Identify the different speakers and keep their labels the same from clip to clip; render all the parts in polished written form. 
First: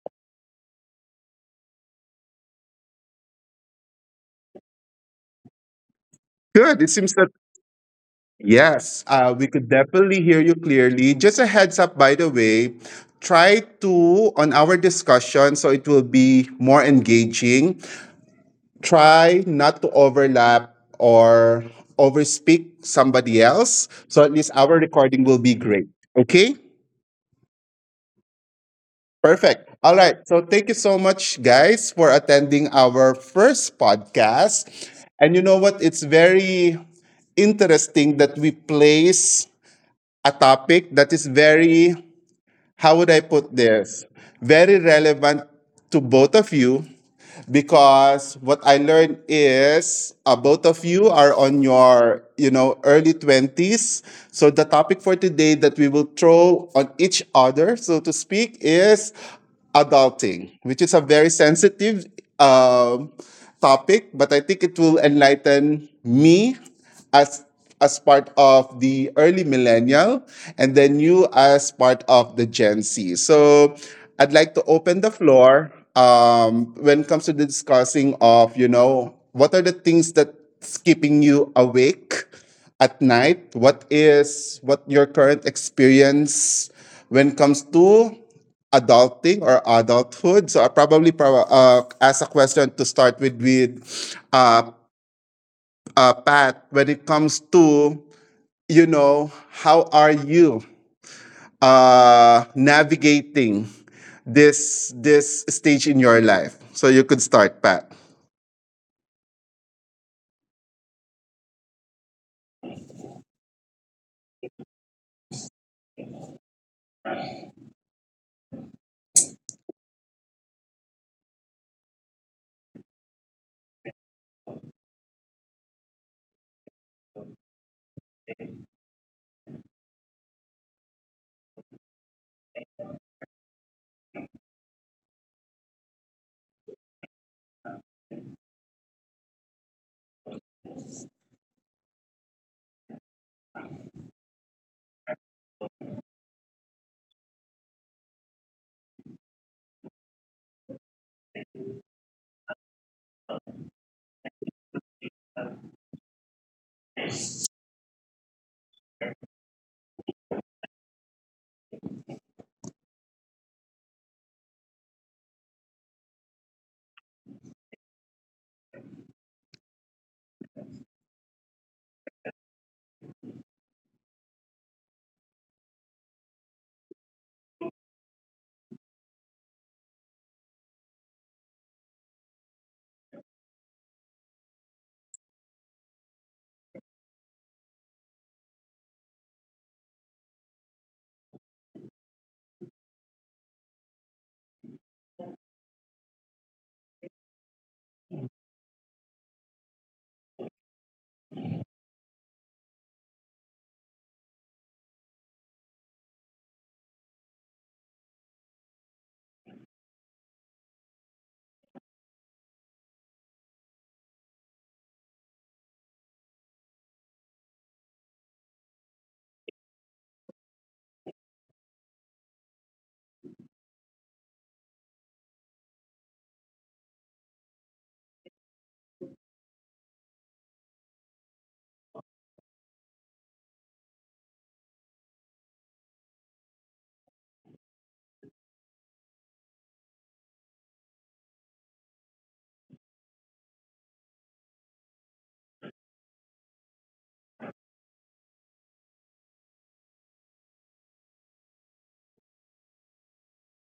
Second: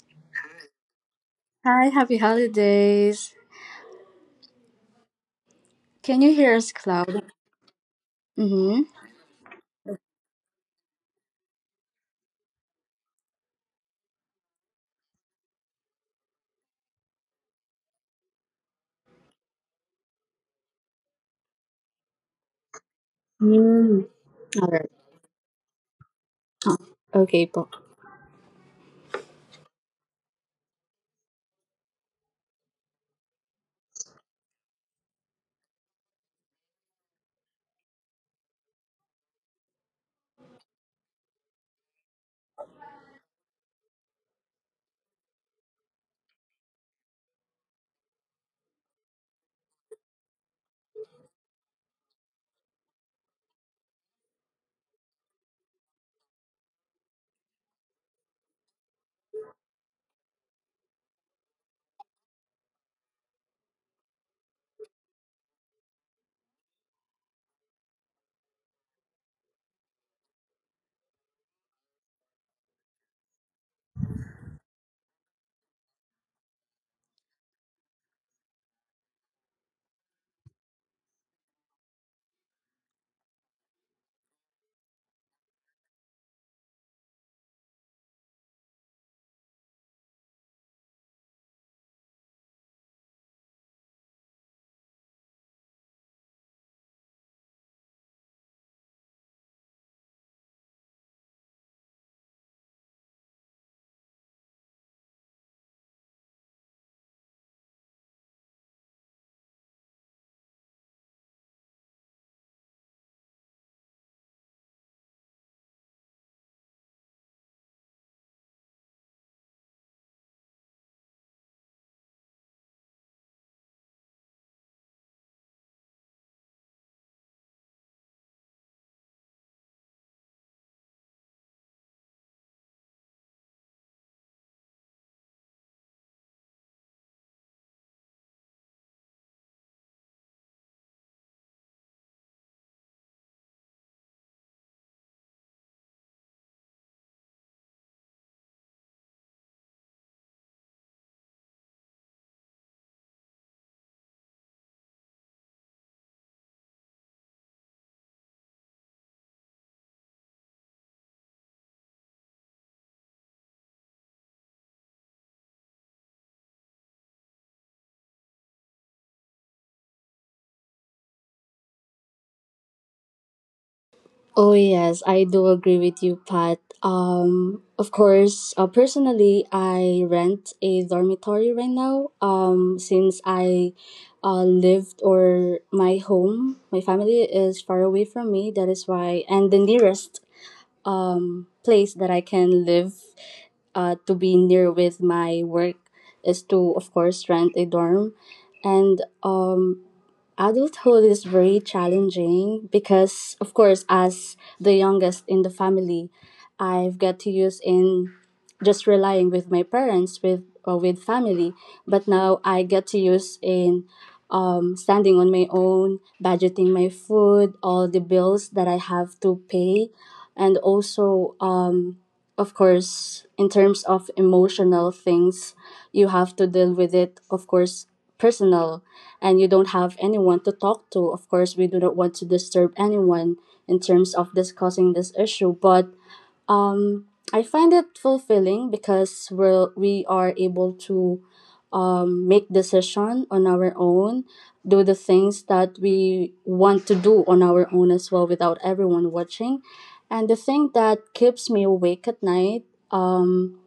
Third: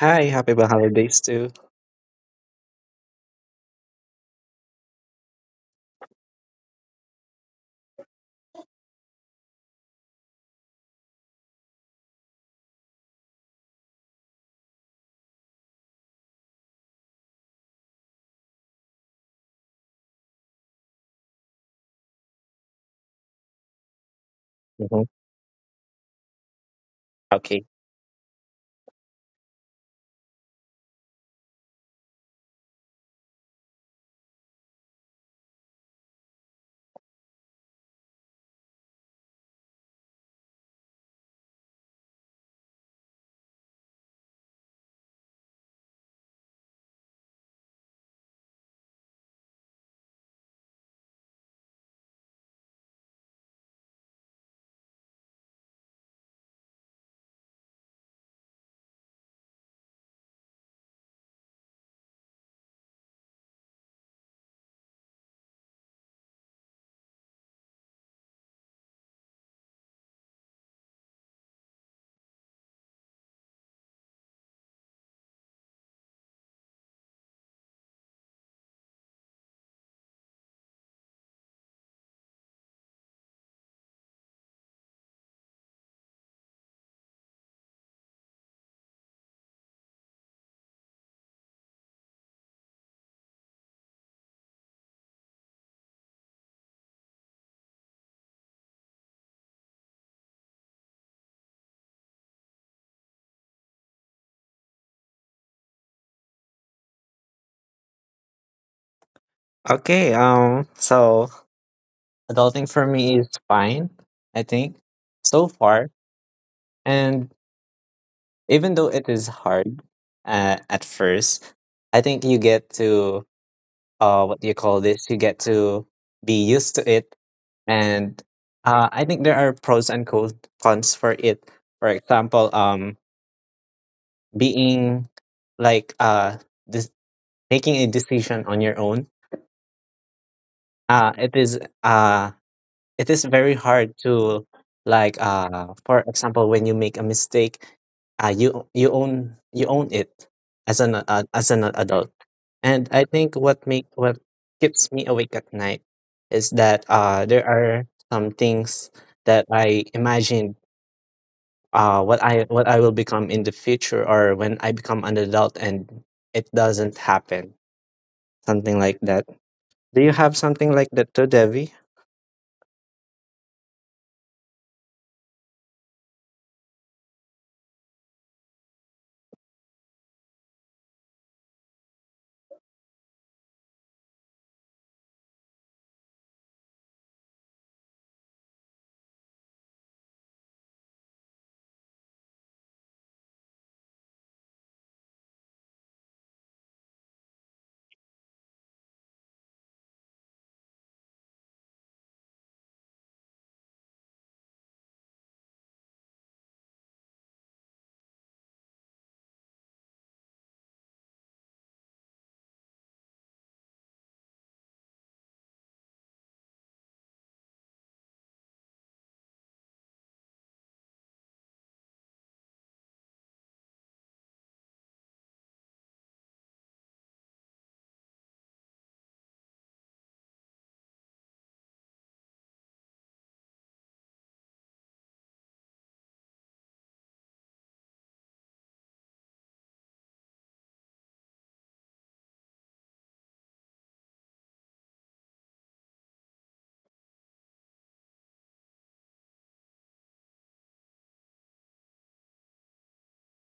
Speaker 1: Hi, happy holidays too.
Speaker 2: Hi, happy holidays. Can you hear us,
Speaker 3: Good. It seems
Speaker 2: Cloud?
Speaker 3: that
Speaker 2: Mm-hmm.
Speaker 3: yes, we could definitely hear you clearly. Just a heads up, by the way, try to on our discussion so it will be more engaging. Try not to overlap or overspeak somebody else,
Speaker 2: Mm.
Speaker 3: so at least
Speaker 2: All
Speaker 3: our
Speaker 2: right.
Speaker 1: Mhm.
Speaker 3: recording will be great. Okay.
Speaker 2: Oh, okay po.
Speaker 1: Okay.
Speaker 3: Perfect. All right. So thank you so much, guys, for attending our first podcast. And you know what? It's very interesting that we place a topic that is very how would I put this? Very relevant to both of you because what I learned is both of you are on your, you know, early 20s. So the topic for today that we will throw on each other, so to speak, is adulting, which is a very sensitive um, topic, but I think it will enlighten me as as part of the early millennial, and then you as part of the Gen Z. So I'd like to open the floor, when it comes to the discussing of, you know, what are the things that's keeping you awake at night? What is what your current experience when it comes to adulting or adulthood? So I probably ask a question to start with uh, Pat, when it comes to, you know, how are you, navigating this stage in your life? So you could start, Pat.
Speaker 1: Okay, so adulting for me is fine, I think, so far. And even though it is hard at first, I think you get to, what do you call this? You get to be used to it. And I think there are pros and cons for it. For example, being like uh, this, making a decision on your own. Uh, it is uh it is very hard to, like, for example, when you make a mistake, you own it as an adult. And I think what keeps me awake at night is that there are some things that I imagined, what I will become in the future, or when I become an adult, and it doesn't happen, something like that. Do you have something like that too, Devi?
Speaker 2: Oh yes, I do agree with you, Pat. Of course, personally, I rent a dormitory right now. Since I lived or my home, my family is far away from me. That is why, and the nearest place that I can live to be near with my work is to, of course, rent a dorm. And adulthood is very challenging, because of course, as the youngest in the family, I've got to use in just relying with my parents with or with family, but now I get to use in standing on my own, budgeting my food, all the bills that I have to pay, and also, of course, in terms of emotional things, you have to deal with it, of course, personal, and you don't have anyone to talk to. Of course, we do not want to disturb anyone in terms of discussing this issue, but um, I find it fulfilling because we are able to make decision on our own, do the things that we want to do on our own as well without everyone watching. And the thing that keeps me awake at night, um,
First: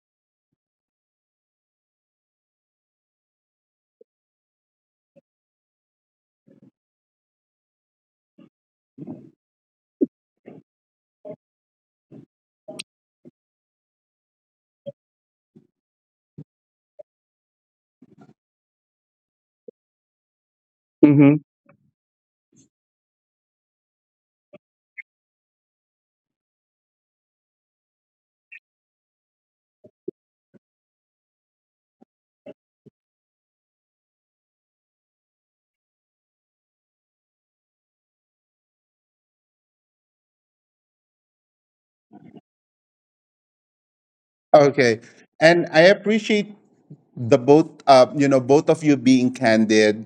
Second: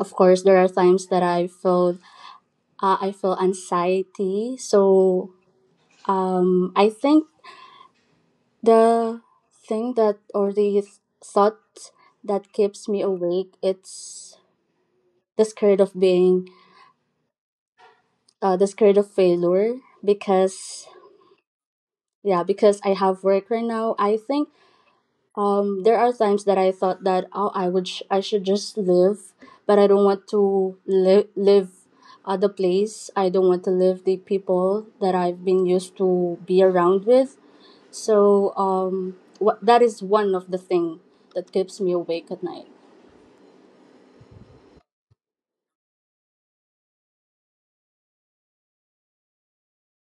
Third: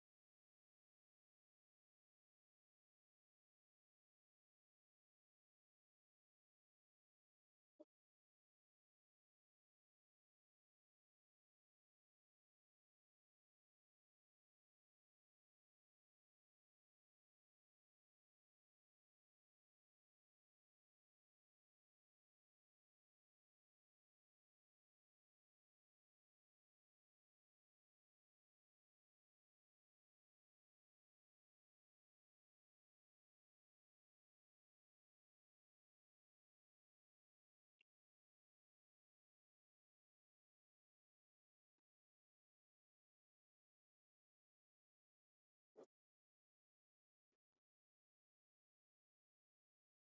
Speaker 2: of course, there are times that I feel, I feel anxiety. So I think the thing that, or the thought that keeps me awake, it's the scared of being, the scared of failure, because, yeah, because I have work right now. I think there are times that I thought that, oh, I would I should just live, but I don't want to live the place. I don't want to live the people that I've been used to be around with. So wha that is one of the thing that keeps me awake at night.
Speaker 3: Okay, and I appreciate the both, you know, both of you being candid.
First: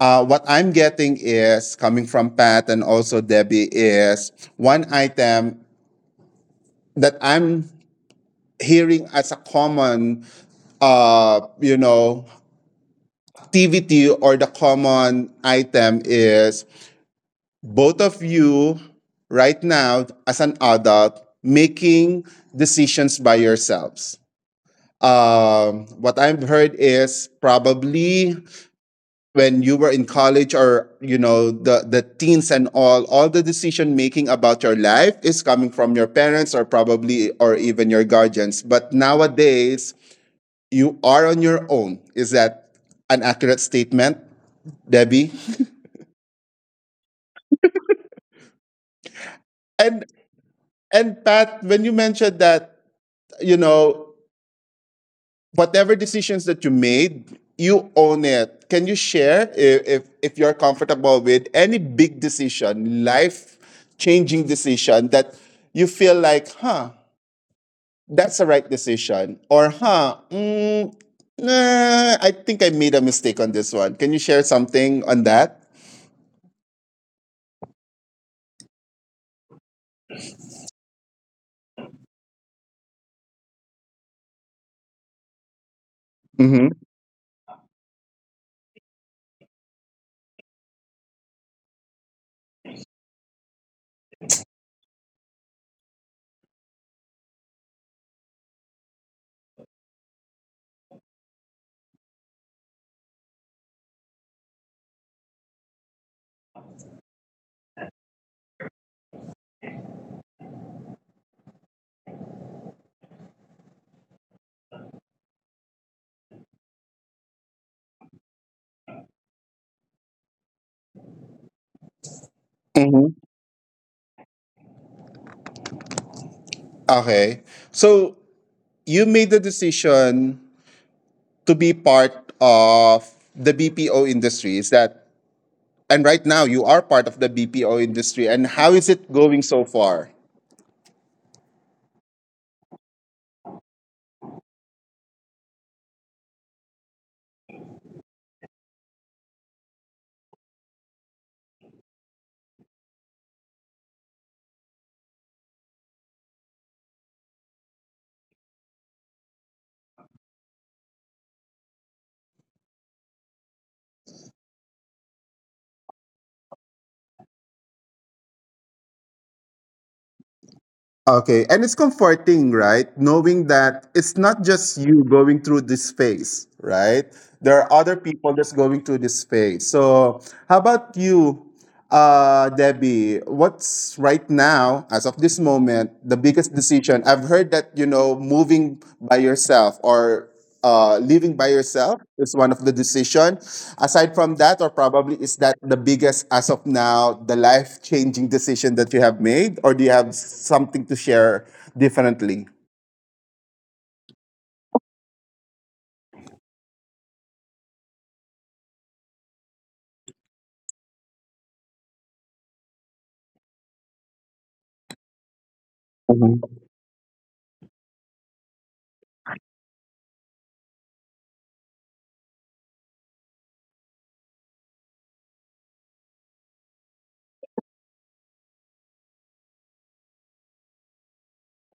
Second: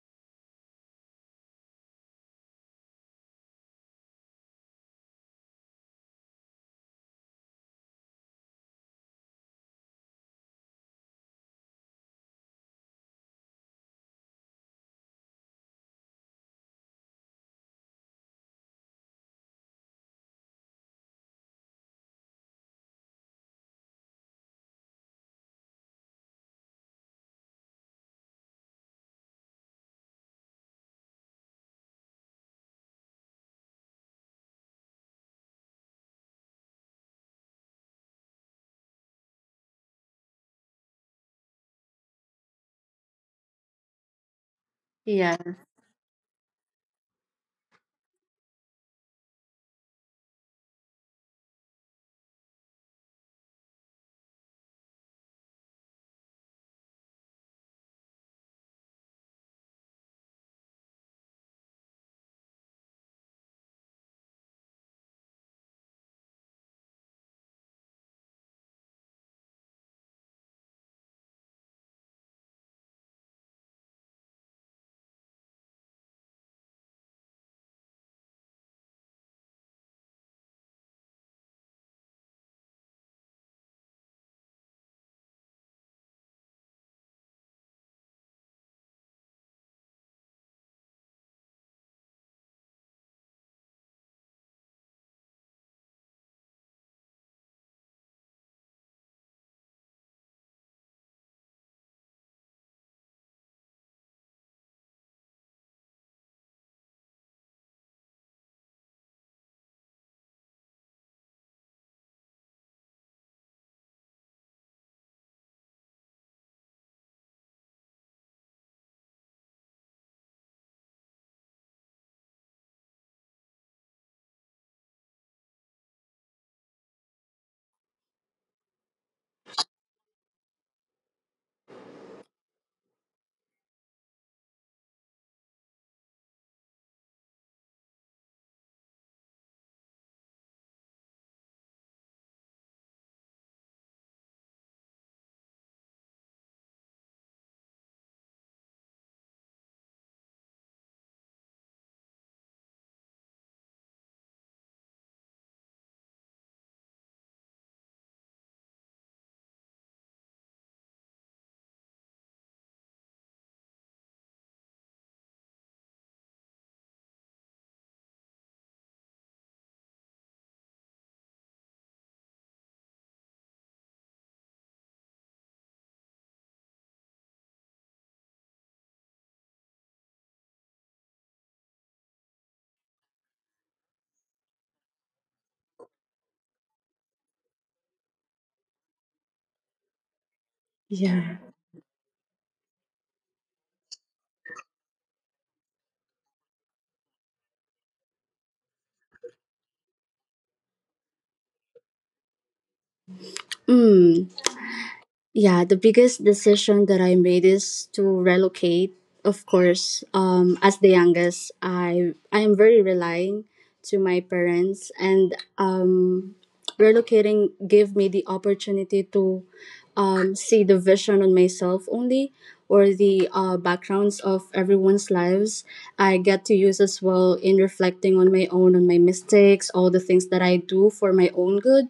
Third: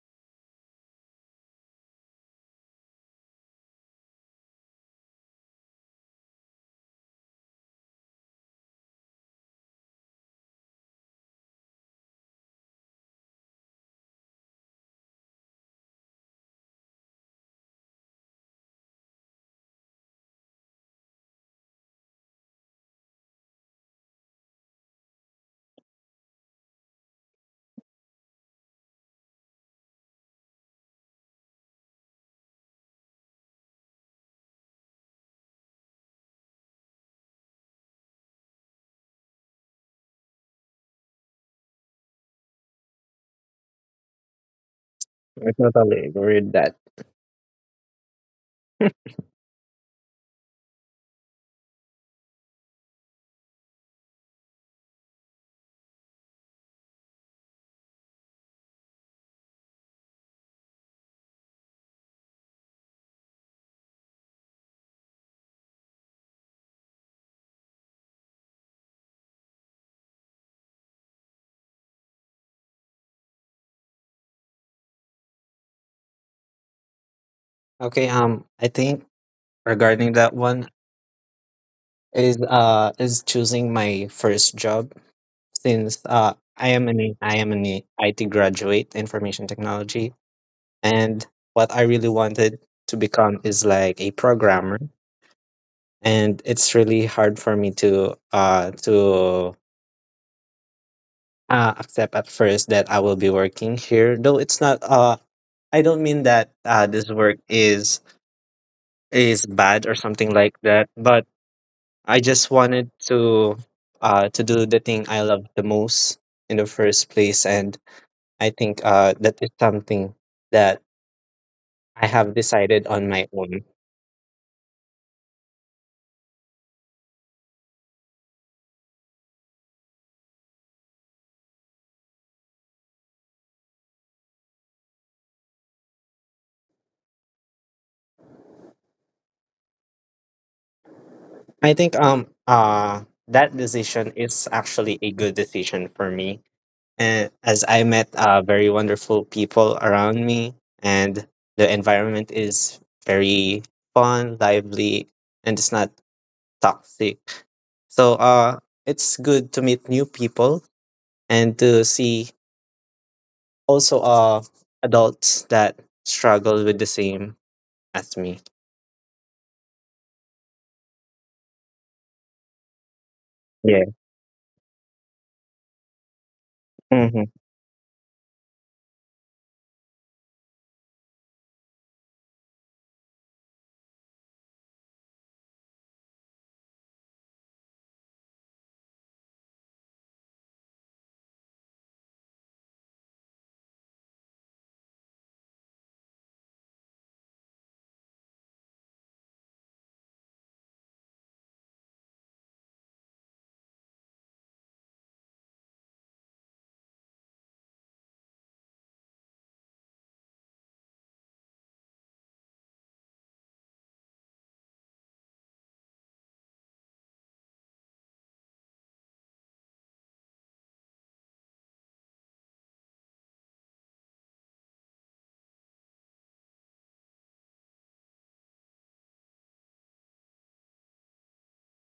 Speaker 3: What I'm getting is coming from Pat and also Debbie is one item that I'm hearing as a common, you know, activity, or the common item is both of you right now as an adult making decisions by yourselves. What I've heard is probably when you were in college or you know the teens and all the decision making about your life is coming from your parents or probably or even your guardians. But nowadays you are on your own. Is that an accurate statement,
Speaker 2: Yeah.
Speaker 3: Debbie?
Speaker 1: I totally agree with that.
Speaker 3: And And Pat, when you mentioned that, you know, whatever decisions that you made, you own it. Can you share if if you're comfortable with any big decision, life changing decision that you feel like, huh, that's the right decision, or huh, mm, nah, I think I made a mistake on this one. Can you share something on that?
Speaker 1: Okay, I think regarding that one is choosing my first job, since I
Speaker 3: Mm-hmm.
Speaker 1: am an I am an IT graduate, information technology, and what I really wanted to become is like a programmer, and it's really hard for me to accept at first that I will be working here. Though it's not I don't mean that this work is bad or something like that, but I just wanted to do the thing I love the most in the first place. And I think that is something that I have decided on
Speaker 3: Mm-hmm.
Speaker 1: my own.
Speaker 3: Okay. So you made the decision to be part of the BPO industry is that, and right now you are part of the BPO industry, and how is it going so far?
Speaker 1: I think that decision is actually a good decision for me, and as I met very wonderful people around me, and the environment is very fun, lively, and it's not toxic. So it's good to meet new people and to see also adults that struggle with the same as me.
Speaker 3: Okay, and it's comforting, right? Knowing
Speaker 1: Yeah.
Speaker 3: that it's not just you going through this phase,
Speaker 1: Hmm.
Speaker 3: right? There are other people that's going through this phase. So, how about you, Debbie? What's right now, as of this moment, the biggest decision? I've heard that you know moving by yourself or
Speaker 2: Yeah.
Speaker 3: living by yourself is one of the decision. Aside from that, or probably is that the biggest as of now, the life changing decision that you have made, or do you have something to share differently?
Speaker 2: Mm. Yeah, the biggest decision that I made is to relocate. Of course, as the youngest, I am very relying to my parents, and um,
Speaker 3: Mm-hmm.
Speaker 2: relocating gave me the opportunity to see the vision on myself only, or the backgrounds of everyone's lives. I get to use as well in reflecting on my own, on my mistakes, all the things that I do for my own good,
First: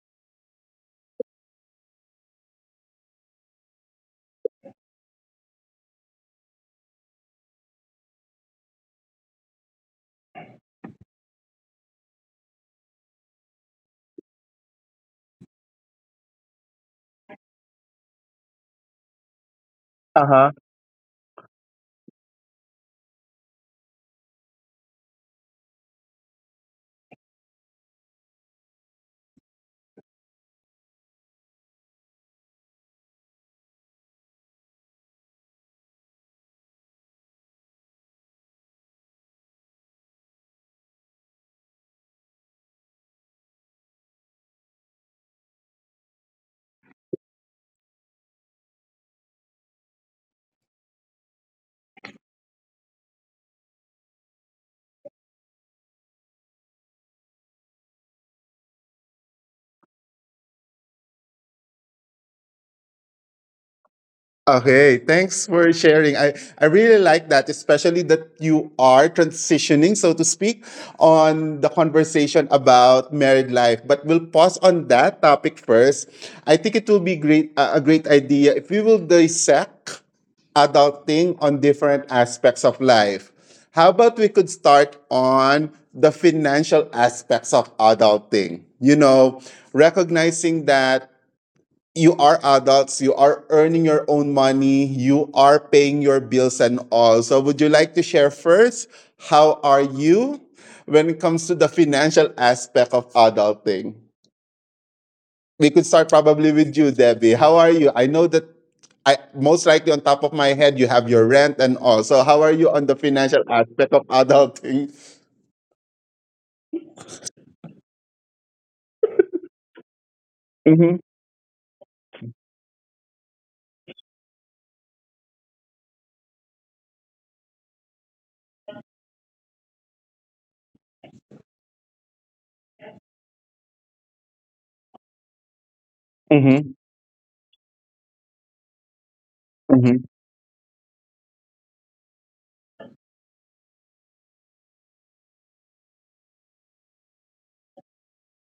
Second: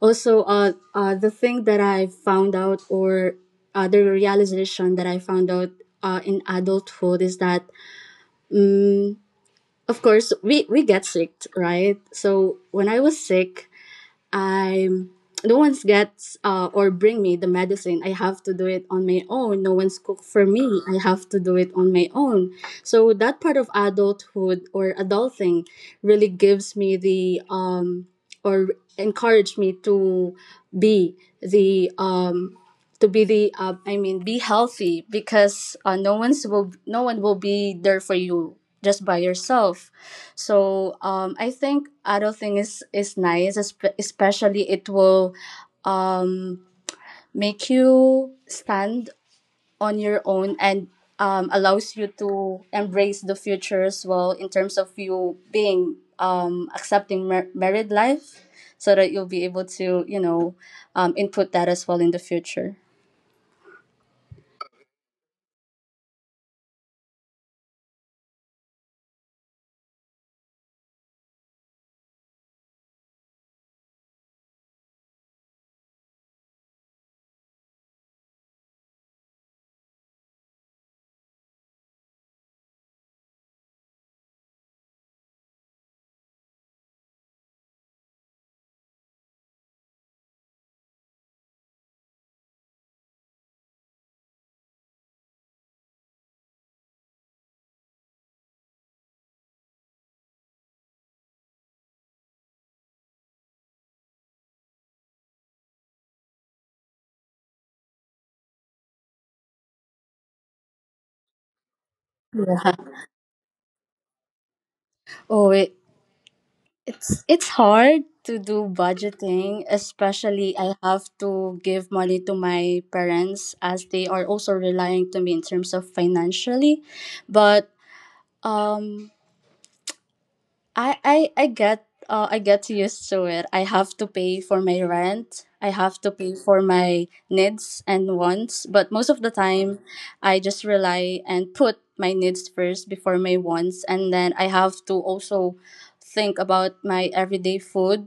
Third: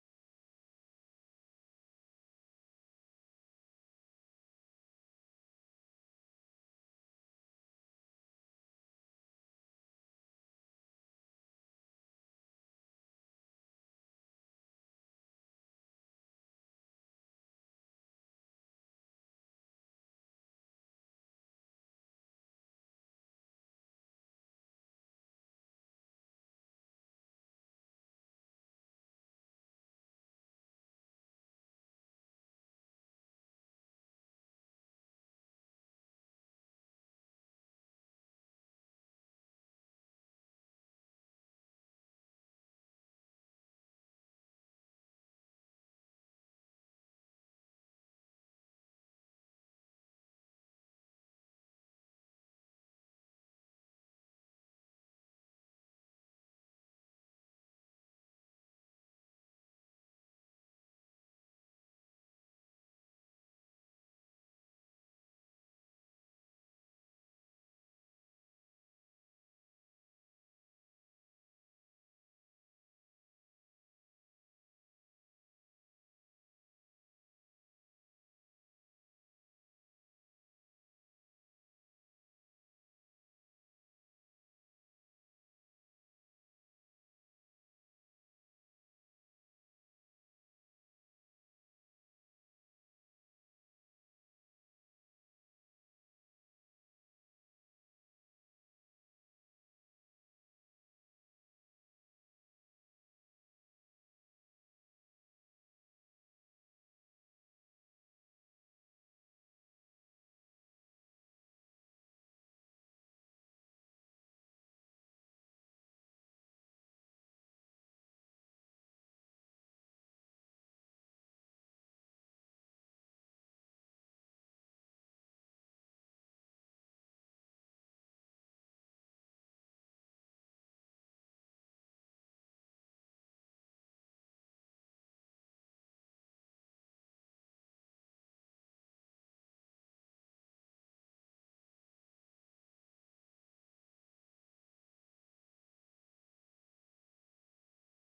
Speaker 2: also, the thing that I found out, or the realization that I found out in adulthood, is that, um, of course, we get sick, right? So when I was sick, I, no one's gets or bring me the medicine. I have to do it on my own. No one's cook for me. I have to do it on my own. So that part of adulthood or adulting really gives me the, or encourage me to be the, to be the, I mean, be healthy, because, no one's will, no one will be there for you, just by yourself. So I think adulting is nice, especially it will um, make you stand on your own, and allows you to embrace the future as well, in terms of you being, accepting married life, so that you'll be able to, you know, input that as well in the future.
Speaker 3: Okay, thanks for sharing. I really like that, especially that you are transitioning, so to speak, on the conversation about married life. But we'll pause on that topic first. I think it will be great a great idea if we will dissect adulting on different aspects of life. How about we could start on the financial aspects of adulting? You know, recognizing that you are adults, you are earning your own money, you are paying your bills and all. So, would you like to share first? How are you when it comes to the financial aspect of adulting? We could start probably with you, Debbie. How are you? I know that I most likely on top of my head you have your rent and all. So, how are you on the
Speaker 2: Yeah.
Speaker 3: financial aspect of adulting?
Speaker 2: Oh, it's hard to do budgeting, especially
Speaker 3: Mm-hmm.
Speaker 2: I have to give money to my parents as they are also relying to me in terms of financially. But um I get used to it. I have to pay for my rent. I have to
Speaker 3: Mm-hmm.
Speaker 2: pay for my needs and wants. But most of the
Speaker 3: Mm-hmm.
Speaker 2: time, I just rely and put my needs first before my wants, and then I have to also think about my everyday food.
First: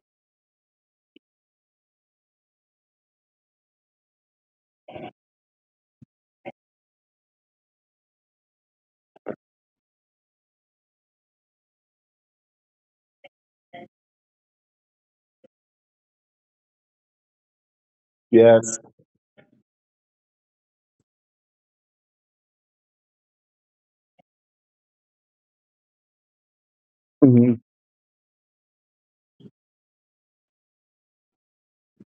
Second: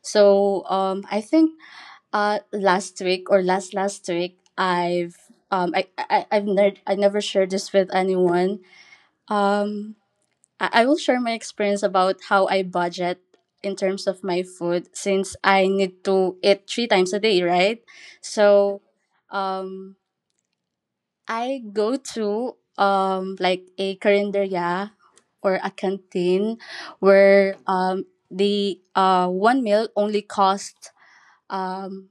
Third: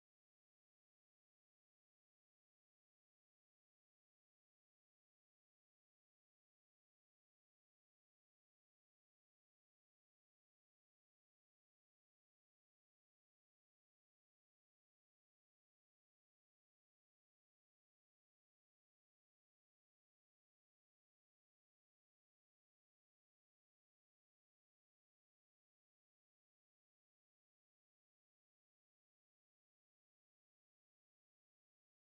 Speaker 2: So I think last week or last week, I've, I never shared this with anyone. Um, I will share my experience about how I budget in terms of my food, since I need to eat three times a day, right?
Speaker 3: Yes.
Speaker 2: So um, I go to, like, a carinderia or a canteen where, the one meal only costs, um,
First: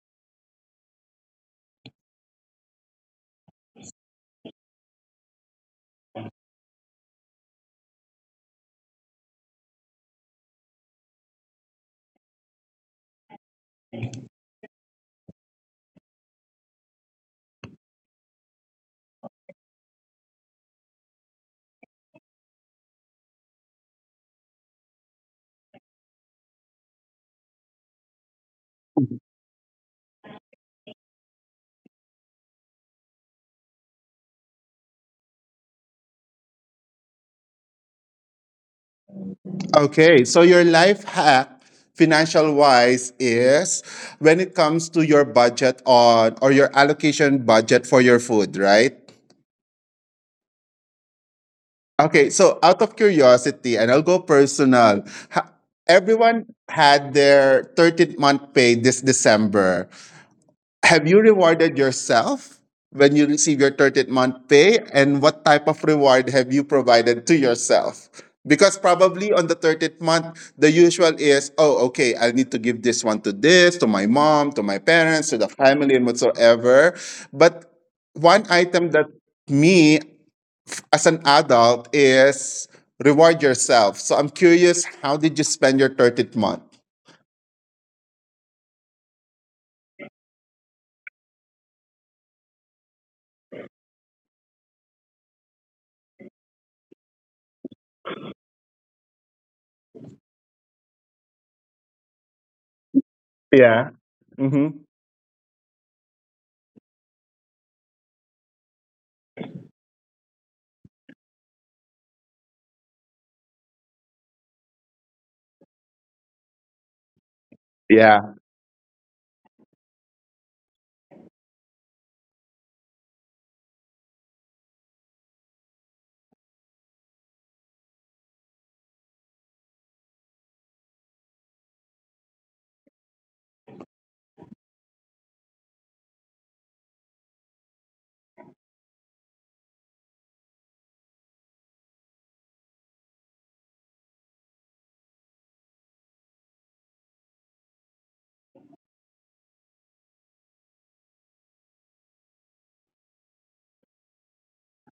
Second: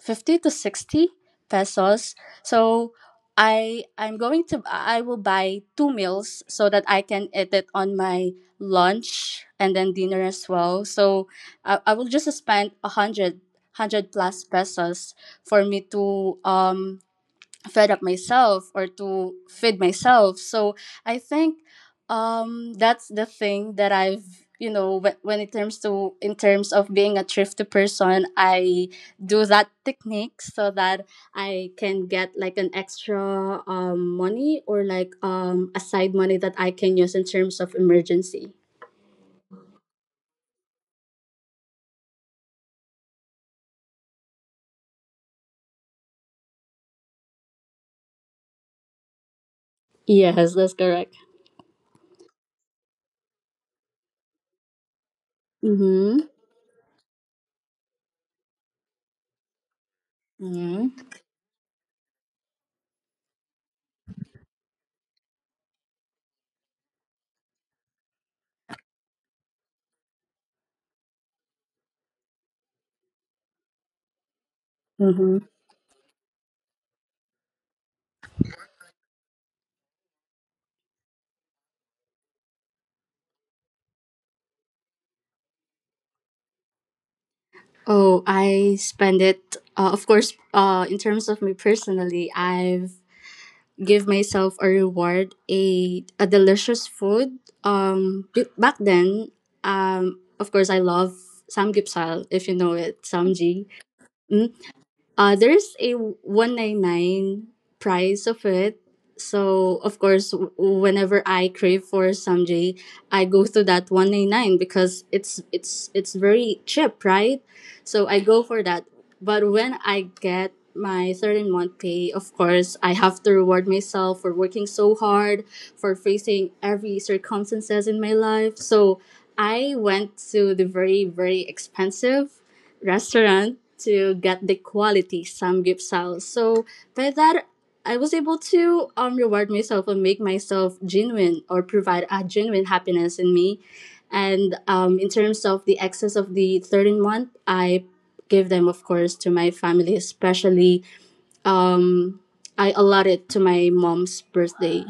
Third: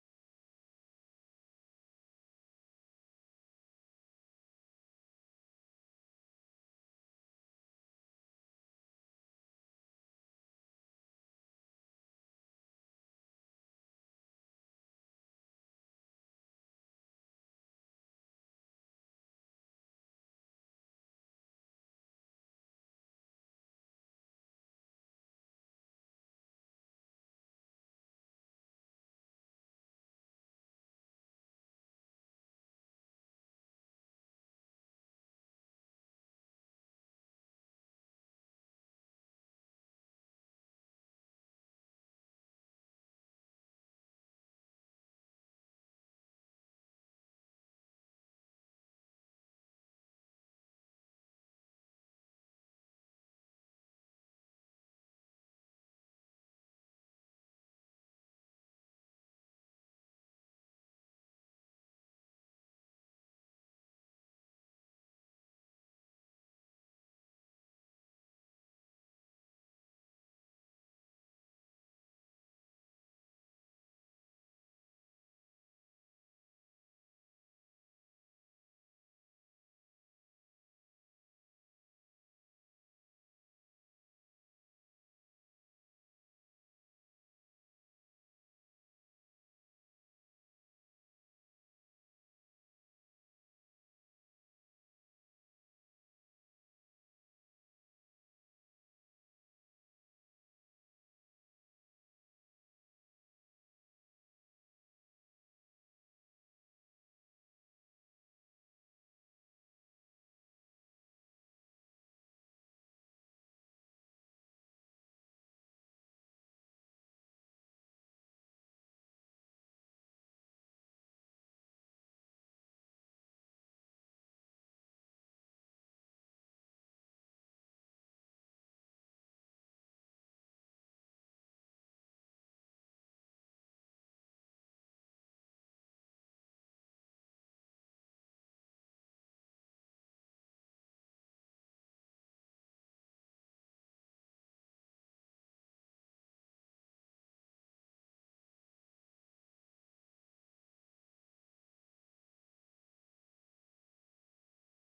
Speaker 2: 50 to 60 pesos. So I I'm going to I will buy two meals so that I can eat it on my lunch and then dinner as well. So I will just spend a hundred hundred plus pesos for me to, fed up myself, or to feed myself. So I think, that's the thing that I've, you know, when it comes to, in terms of being a thrifty person, I do that technique so that I can get like an extra, money, or like, a side money that I can use in terms of emergency.
Speaker 3: Okay, so your life hack financial wise is when it comes to your budget on or your allocation budget for your food, right?
Speaker 2: Yes, that's correct.
Speaker 3: Okay, so out of curiosity, and I'll go personal. ha-
Speaker 2: Mm-hmm.
Speaker 3: Everyone had their 13th month pay this December. Have
Speaker 2: Mm-hmm.
Speaker 3: you rewarded yourself when you receive your 13th month pay? And what type of reward have you provided to yourself? Because probably on the 13th month, the usual is, oh, okay, I need to give this one to this, to my mom, to my parents, to
Speaker 2: Mm-hmm.
Speaker 3: the family, and whatsoever. But one item that me as an adult is reward yourself. So I'm curious, how did you spend your 13th month?
Speaker 2: Oh, I spend it. Of course, in terms of me personally, I've give myself a reward, a delicious food. Back then, of course, I love samgyeopsal, if you know it, samji.
Speaker 3: Yeah. Mm-hmm.
Speaker 2: There's a 199 price of it. So, of course, whenever I crave for samjay, I go to that 199 because it's it's very cheap, right? So I
Speaker 3: Yeah.
Speaker 2: go for that. But when I get my 13th month pay, of course, I have to reward myself for working so hard, for facing every circumstances in my life. So I went to the very, very expensive restaurant to get the quality Sam Gift Sal. So by that, I was able to, reward myself and make myself genuine, or provide a genuine happiness in me. And, in terms of the excess of the 13th month, I give them, of course, to my family, especially, um, I allotted to my mom's birthday.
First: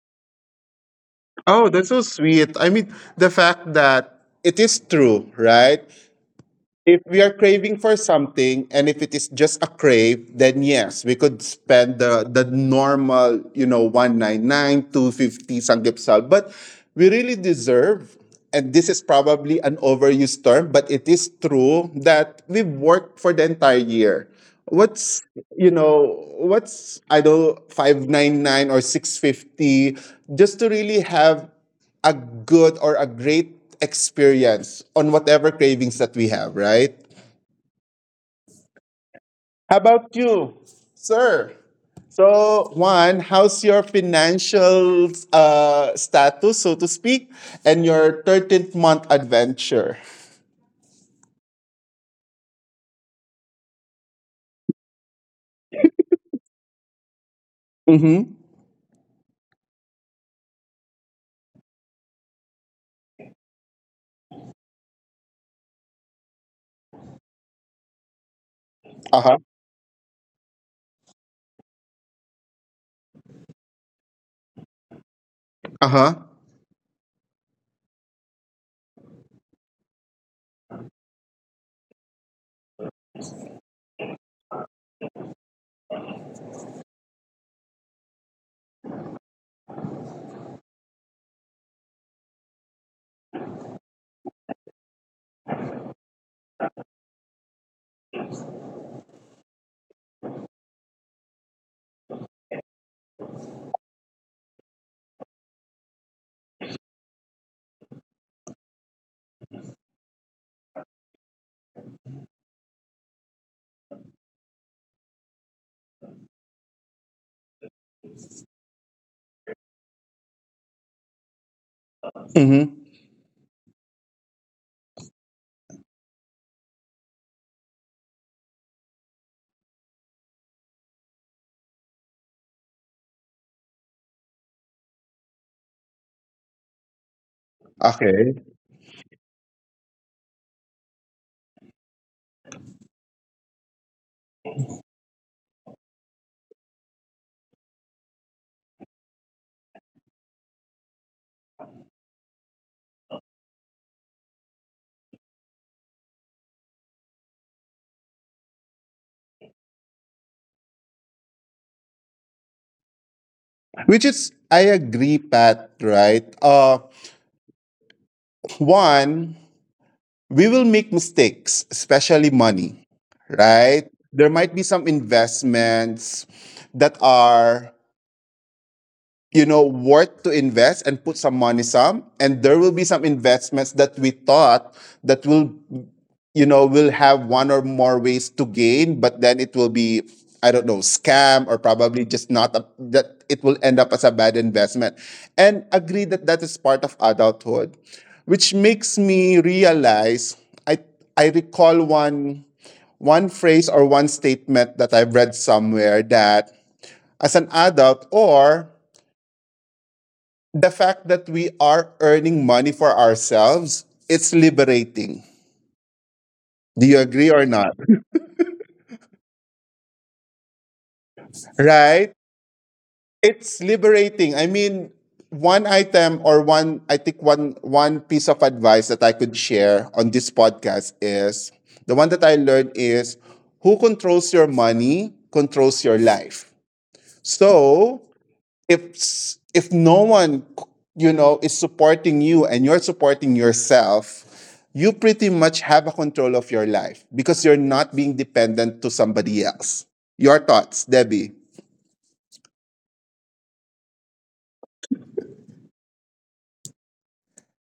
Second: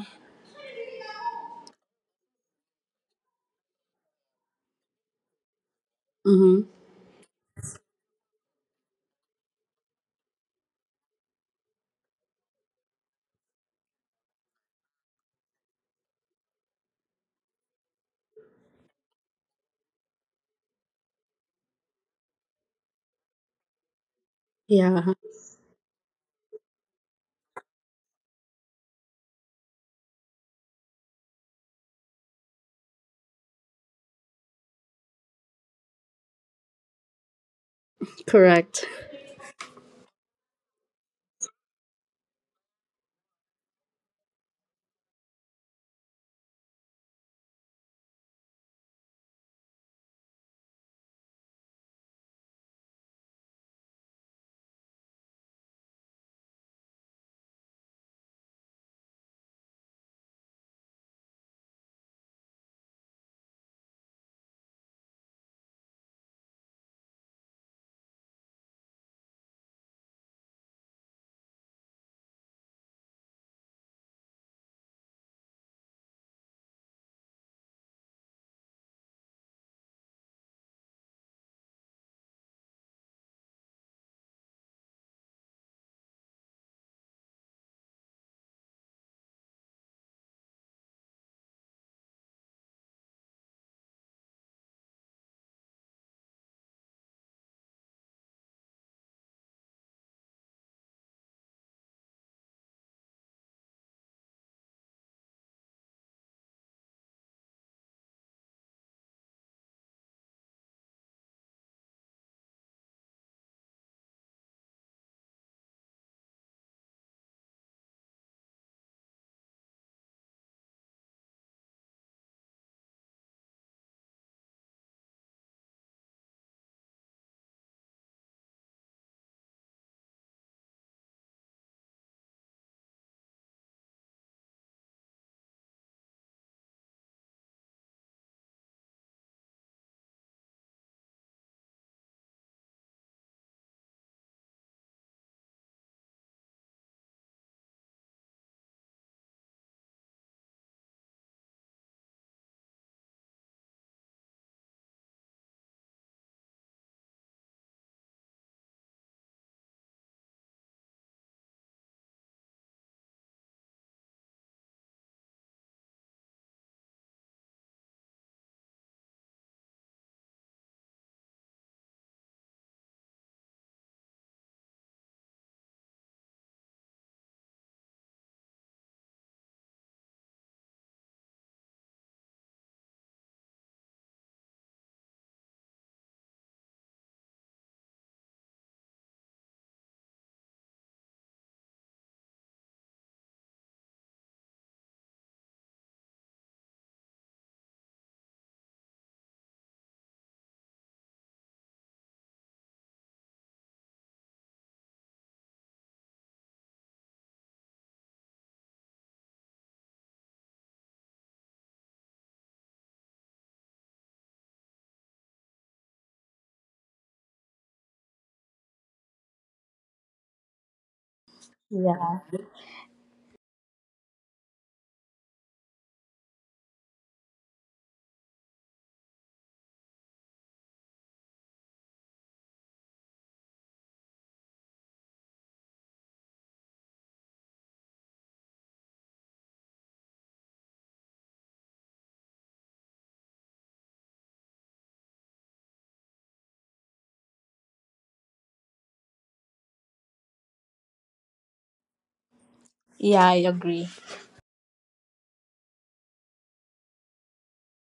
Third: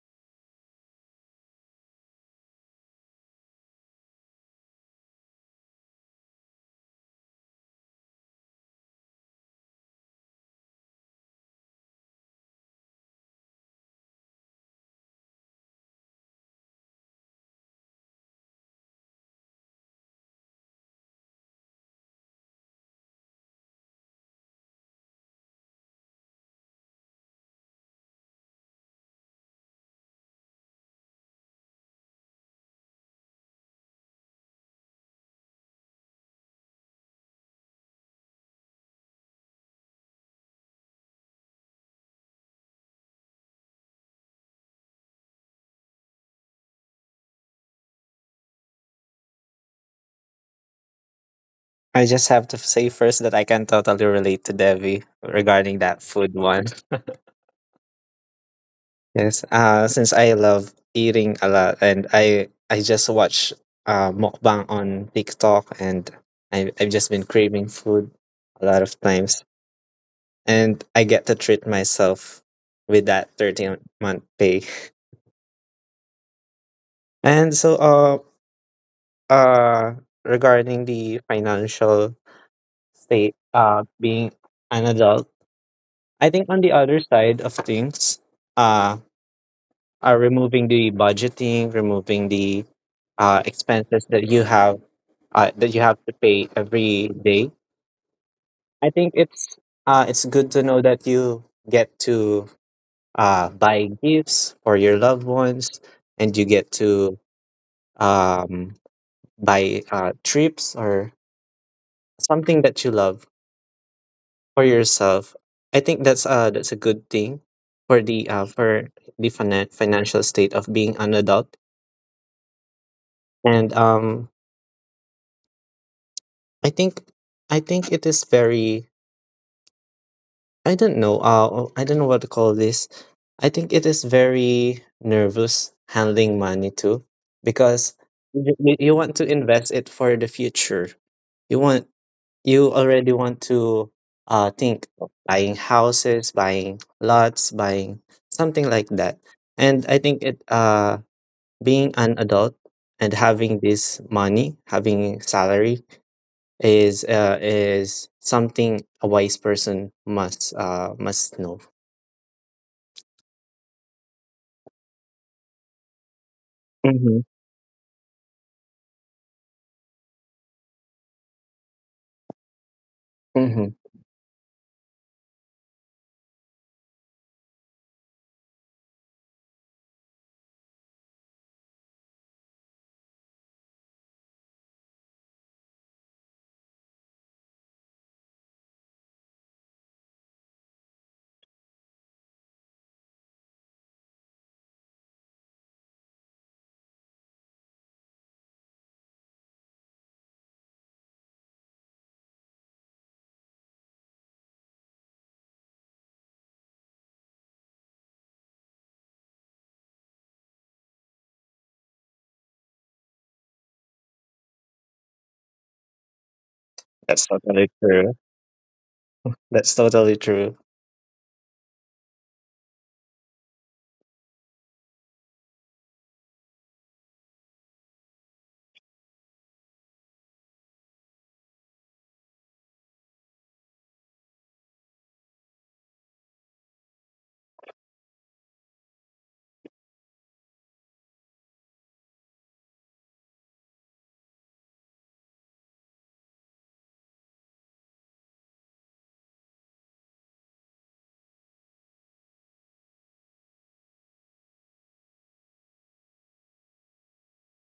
Speaker 3: Oh, that's so sweet. I mean, the fact that it is true, right?
Speaker 2: Mm-hmm.
Speaker 3: If we are craving for something and if it is just a crave, then yes, we could spend the normal, you know, 199, 250 sanggipsal. But we really deserve, and this is probably an overused term, but it is true that we've worked for the entire year.
Speaker 2: Yeah,
Speaker 3: What's, you know, what's, I don't 599 or 650 just to really have a good or a great experience on whatever cravings that we have, right?
Speaker 2: correct.
Speaker 3: How about you, sir? So, Juan, how's your financial, status, so to speak, and your 13th month adventure?
Speaker 1: I just have to say first that I can totally relate to Devi regarding that food one.
Speaker 3: Mm-hmm.
Speaker 1: Yes. Since I love eating a lot, and I just watch mukbang on TikTok, and I 've just been craving food a lot of
Speaker 3: Uh-huh.
Speaker 1: times. And I get to treat myself with that 13th month pay.
Speaker 3: Uh-huh.
Speaker 1: And so uh regarding the financial state, being an adult, I think on the other side of things, uh are removing the budgeting, removing the expenses that you have, that you have to pay every day, I think it's good to know that you get to buy gifts for your loved ones, and you get to um buy trips or something that you love for yourself. I think that's a good thing for the financial state of being an adult.
Speaker 3: Mm-hmm.
Speaker 1: And i think I think it is very, I don't know, I don't know what to call this. I think it is very nervous handling money too, because
Speaker 3: Okay.
Speaker 1: you you want to invest it for the future. You want, you already want to, think of buying houses, buying lots, buying something like that. And I think it being an adult and having this money, having salary is something a wise person must know.
Speaker 3: Which is, I agree, Pat, right?
Speaker 1: Mm-hmm.
Speaker 3: One, we will make mistakes, especially money,
Speaker 1: Mm-hmm.
Speaker 3: right? There might be some investments that are, you know, worth to invest and put some money some, and there will be some investments that we thought that will you know, will have one or more ways to gain, but then it will be, I don't know, scam or probably just not a, that it will end up as a bad investment. And agree that that is part of adulthood, which makes me realize I I recall one phrase or one statement that I've read somewhere that as an adult or the fact that we are earning money for ourselves, it's liberating. Do you
Speaker 1: That's
Speaker 3: agree or
Speaker 1: totally
Speaker 3: not?
Speaker 1: true. That's totally true.
Speaker 3: Right? It's liberating. I mean, one item or one I think one piece of advice that I could share on this podcast is the one that I learned is who controls your money controls your life. So, if no one you know is supporting you and you're supporting yourself, you pretty much have a control of your life because you're not being dependent to somebody else. Your thoughts, Debbie?
Speaker 2: Yeah, I agree.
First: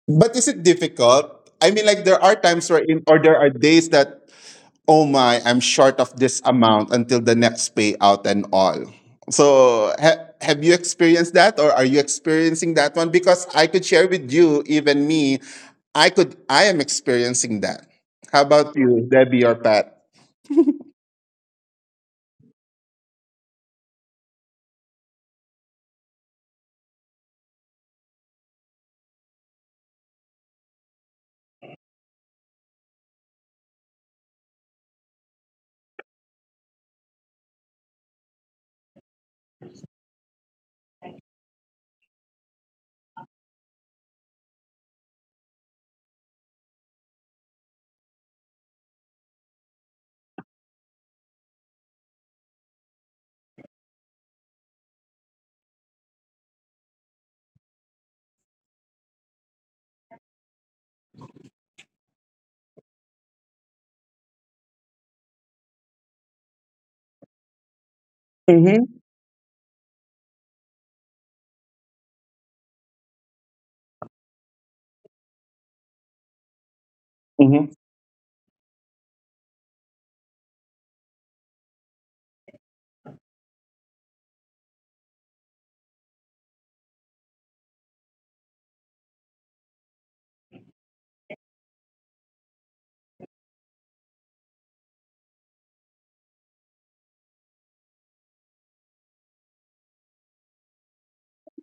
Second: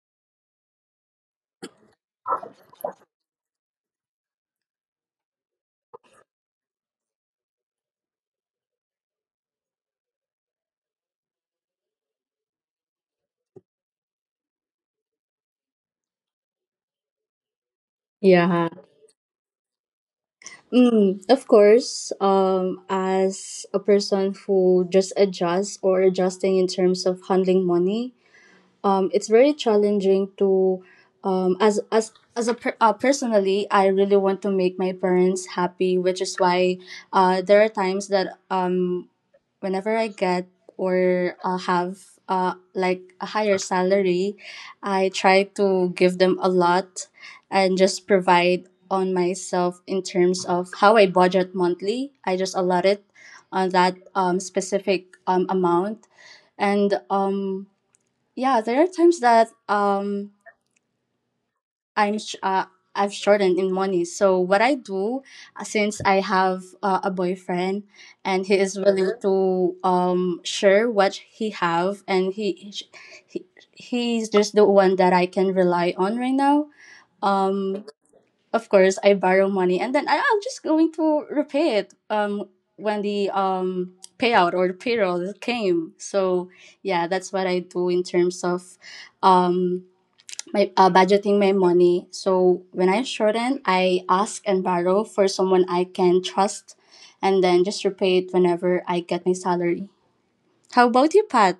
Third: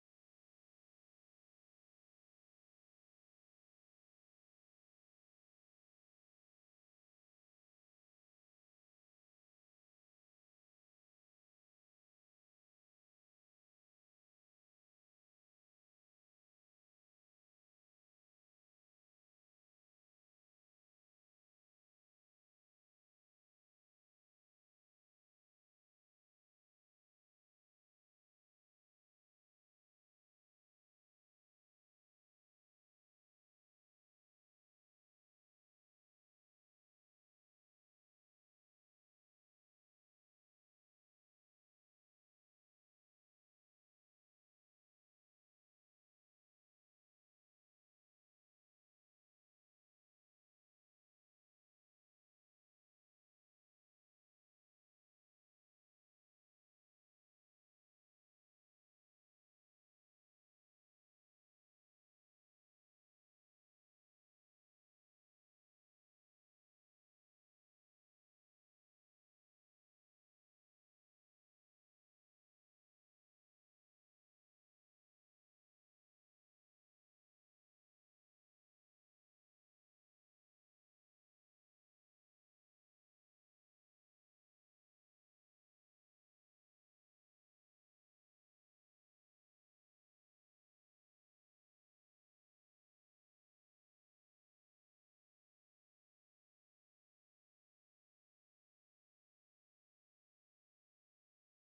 Speaker 3: But is it difficult? I mean, like there are times where, in, or there are days that, oh my, I'm short of this amount until the next payout and all. So have you experienced that, or are you experiencing that one? Because I could share with you, even me, I could, I am experiencing that. How
Speaker 2: Yeah.
Speaker 3: about you, Debbie or Pat?
Speaker 2: Mm, of course, as a person who just adjusts or adjusting in terms of handling money, it's very challenging to, um, as as personally, I really want to make my parents happy, which is why, there are times that, whenever I get, or have, like, a higher salary, I try to give them a lot and just provide on myself in terms of how I budget monthly. I just allot it on that, specific, amount. And, yeah, there are times that, I'm sh- uh, I've shortened in money. So what I do, since I have a boyfriend, and he is
Speaker 3: Mm-hmm.
Speaker 2: willing to share what he have, and he he's just the one that I can rely on right now. Um, of course, I borrow money, and then I'm just going to repay it, when the payout or payroll came. So yeah, that's what I do in terms of, um my, budgeting my money. So when I shorten, I ask and borrow for someone I can trust, and then just repay it whenever I get my salary. How about you, Pat?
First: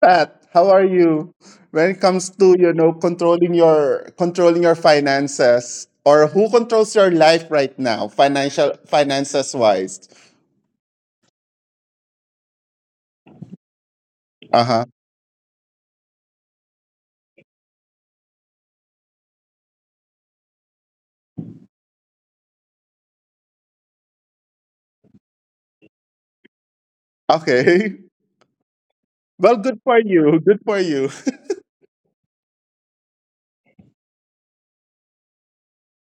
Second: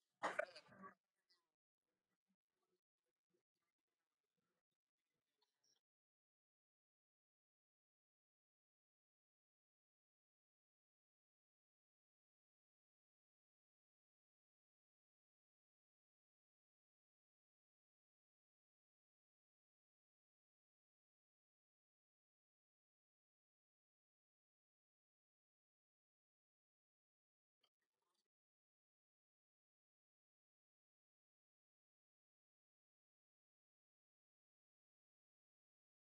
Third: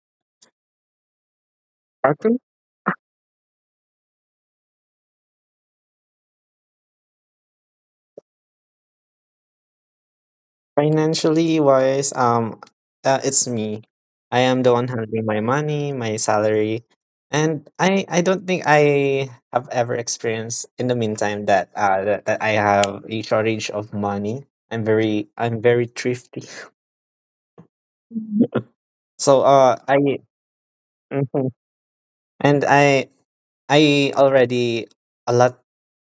Speaker 3: Pat, how are you? When it comes to you know controlling your finances or who controls your life right now, financial finances wise.
Speaker 1: Financially wise, it's me. I am
Speaker 3: Uh
Speaker 1: the
Speaker 3: huh.
Speaker 1: one handling my money, my salary, and I don't think I have ever experienced in the meantime that I have a shortage of money. I'm very thrifty.
Speaker 3: Okay.
Speaker 1: So
Speaker 3: Well, good
Speaker 1: I.
Speaker 3: for you. Good for you.
Speaker 1: Mhm. And I already a lot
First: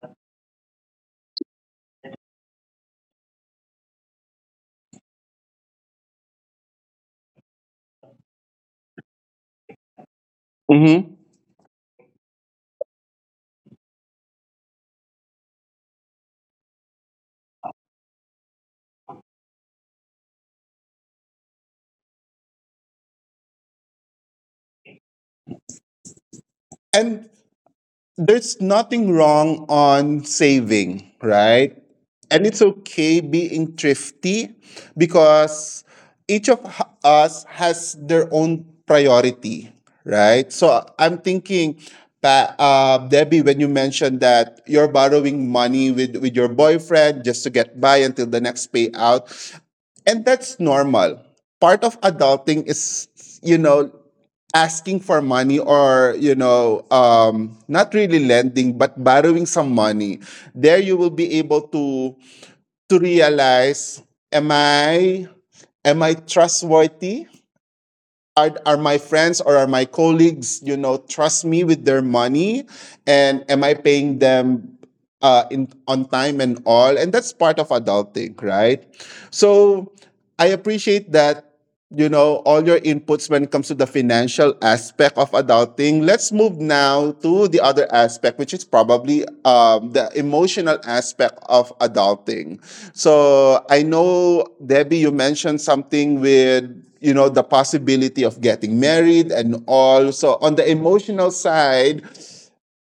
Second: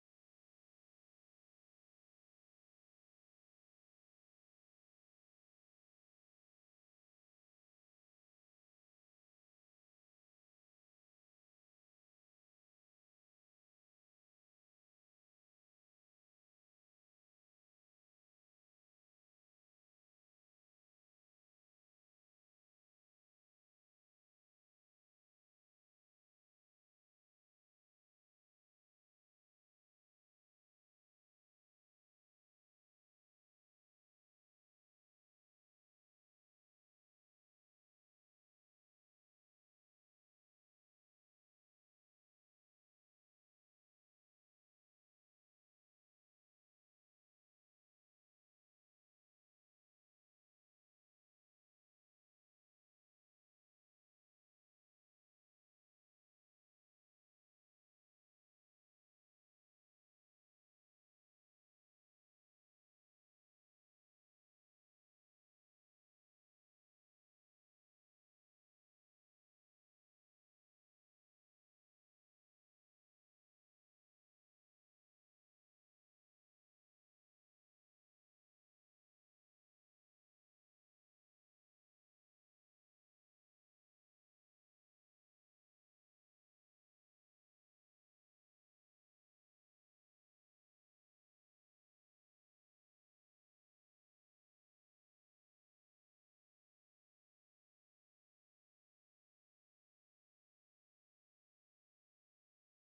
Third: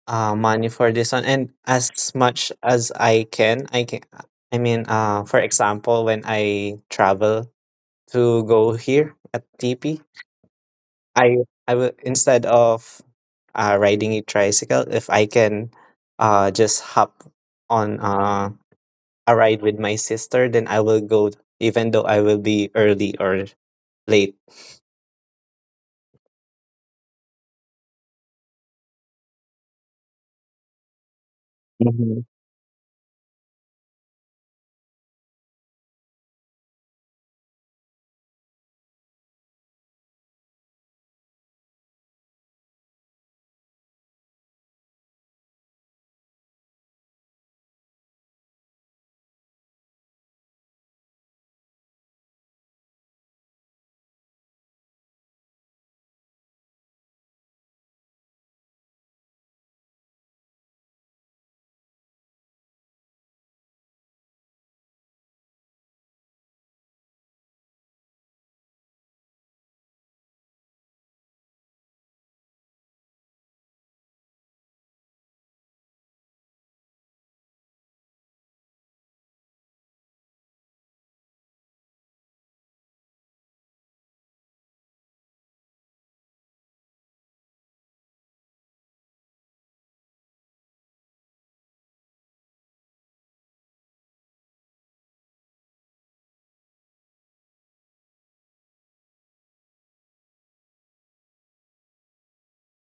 Speaker 1: money for this one, and as much as I can, I mean, for example, when I travel to go here at TP,
Speaker 3: Mm-hmm.
Speaker 1: I will, instead of riding a tricycle, if I can just hop on a ride with my sister, then I will go, even though I will be early or late.
Speaker 3: And there's nothing wrong on saving, right?
Speaker 1: Mhm.
Speaker 3: And it's okay being thrifty because each us has their own priority, right? So I'm thinking, Debbie, when you mentioned that you're borrowing money with your boyfriend just to get by until the next payout, and that's normal. Part of adulting is, you know, asking for money or you know not really lending but borrowing some money there you will be able to realize am i am I trustworthy, are my friends or are my colleagues you know trust me with their money, and am I paying them, in on time and all, and that's part of adulting, right? So I appreciate that you know all your inputs when it comes to the financial aspect of adulting. Let's move now to the other aspect, which is probably, the emotional aspect of adulting. So I know Debbie, you mentioned something with you know the possibility of getting married and all. So on the emotional side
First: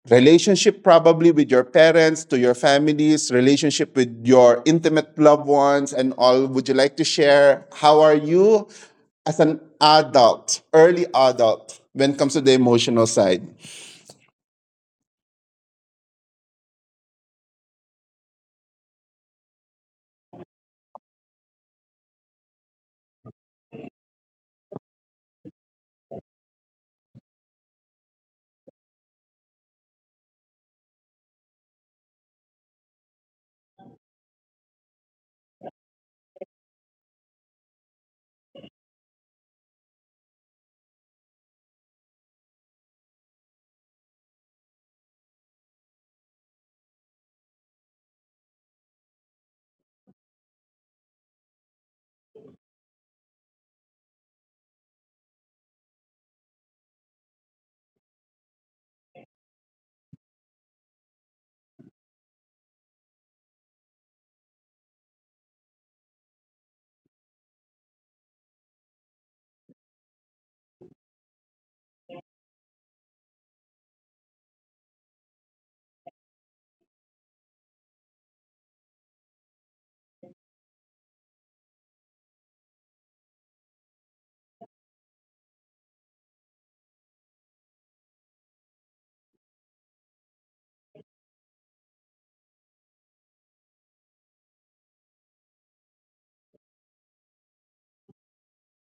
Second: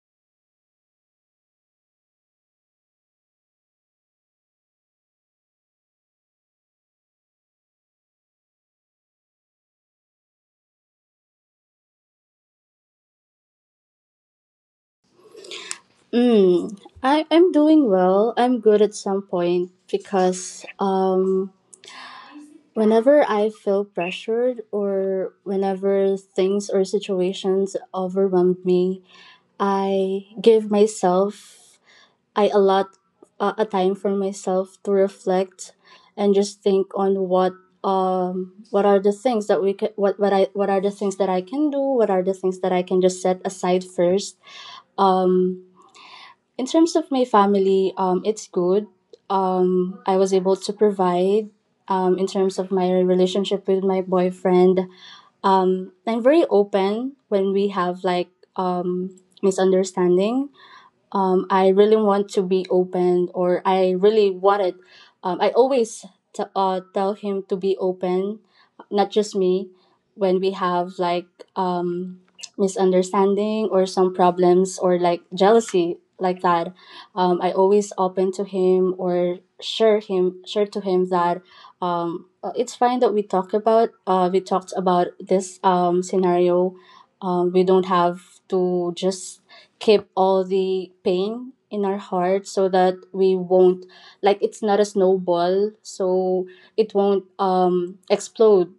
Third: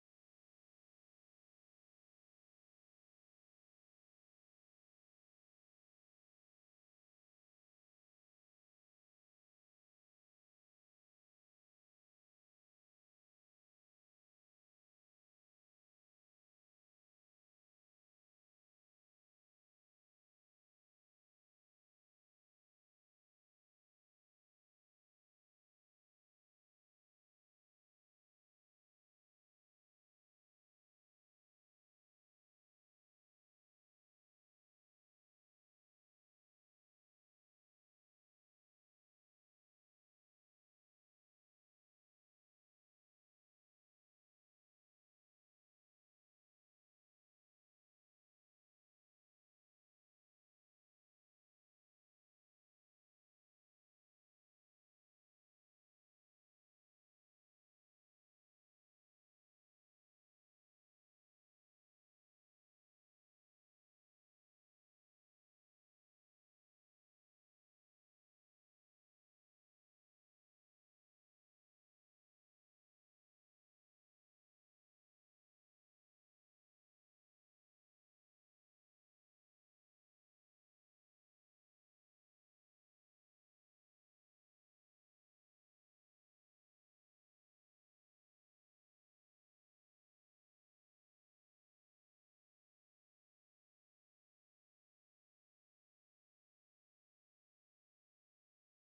Speaker 3: relationship probably with your parents to your families relationship with your intimate loved ones and all would you like to share how are you as an adult early adult when it comes to the emotional side.
Speaker 2: Mm, I'm doing well. I'm good at some point because, whenever I feel pressured or whenever things or situations overwhelmed me, I give myself, I allot a time for myself to reflect, and just think on what, what are the things that we could what I what are the things that I can do, what are the things that I can just set aside first. um in terms of my family, it's good. I was able to provide. In terms of my relationship with my boyfriend, I'm very open when we have like, misunderstanding. I really want to be open, or I really wanted. I always tell him to be open, not just me, when we have like, um, misunderstanding, or some problems, or like jealousy like that. I always open to him, or share him, share to him that, it's fine that we talk about. We talked about this, scenario. We don't have to just keep all the pain in our heart, so that we won't, like, it's not a snowball, so it won't explode,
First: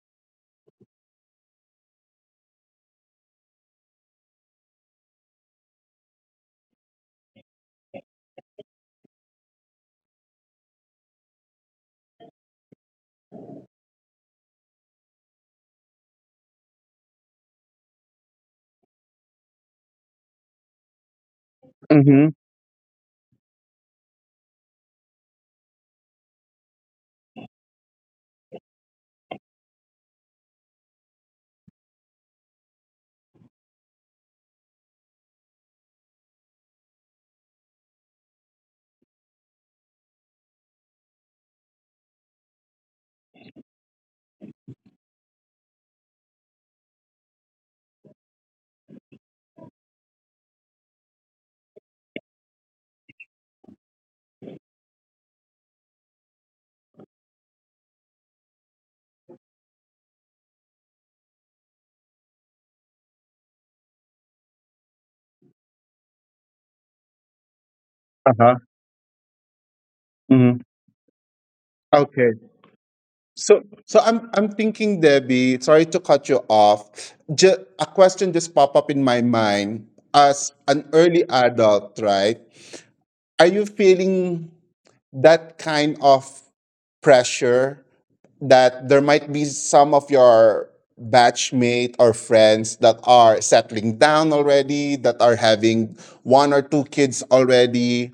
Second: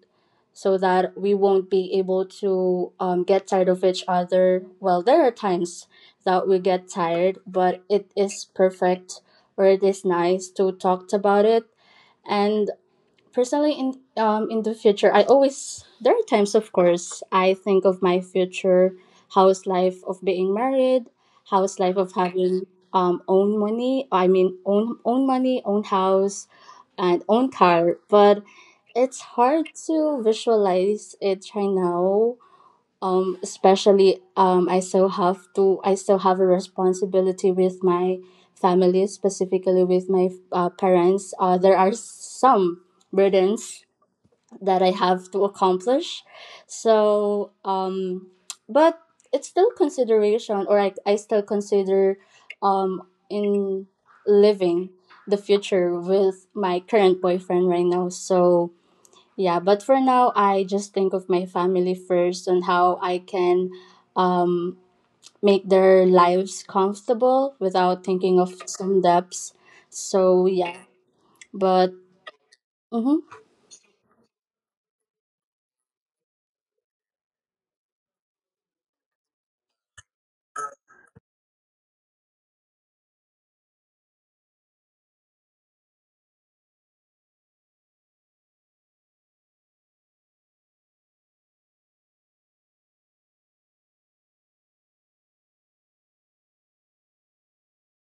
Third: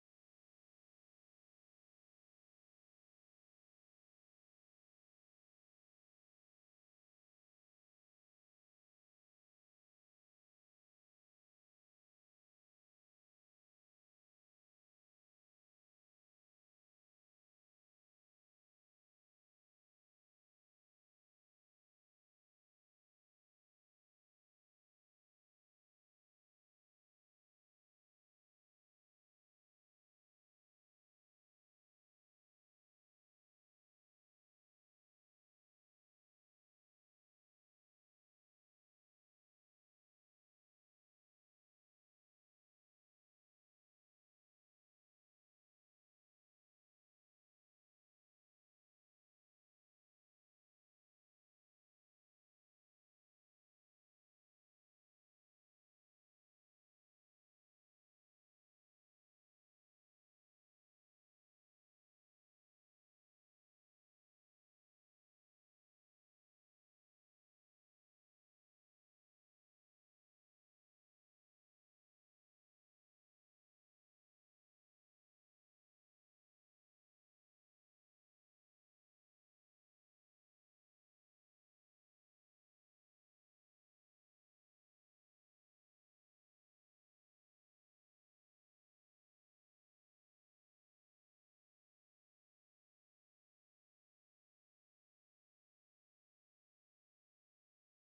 Speaker 2: so that we won't be able to, get tired of each other. Well, there are times that we get tired, but it is perfect, or it is nice to talk about it. And personally, in the future, I always, there are times, of course, I think of my future house life of being married, house life of having, own money, I mean, own money, own house, and own car. But it's hard to visualize it right now. Especially, I still have to, I still have a responsibility with my family, specifically with my, parents. There are some burdens that I have to accomplish. So, but it's still consideration, or, I still consider, um, in living the future with my current boyfriend right now. So, yeah, but for now, I just think of my family first, and how I can, um, make their lives comfortable without thinking
Speaker 3: Uh-huh.
Speaker 2: of some debts. So,
Speaker 3: Hmm.
Speaker 2: yeah, but
Speaker 3: Okay.
Speaker 2: mm-hmm,
Speaker 3: So I'm thinking Debbie, sorry to cut you off. A question just popped up in my mind, as an early adult right, are you feeling that kind of pressure that there might be some of your batchmate or friends that are settling down already, that are having one or two kids already,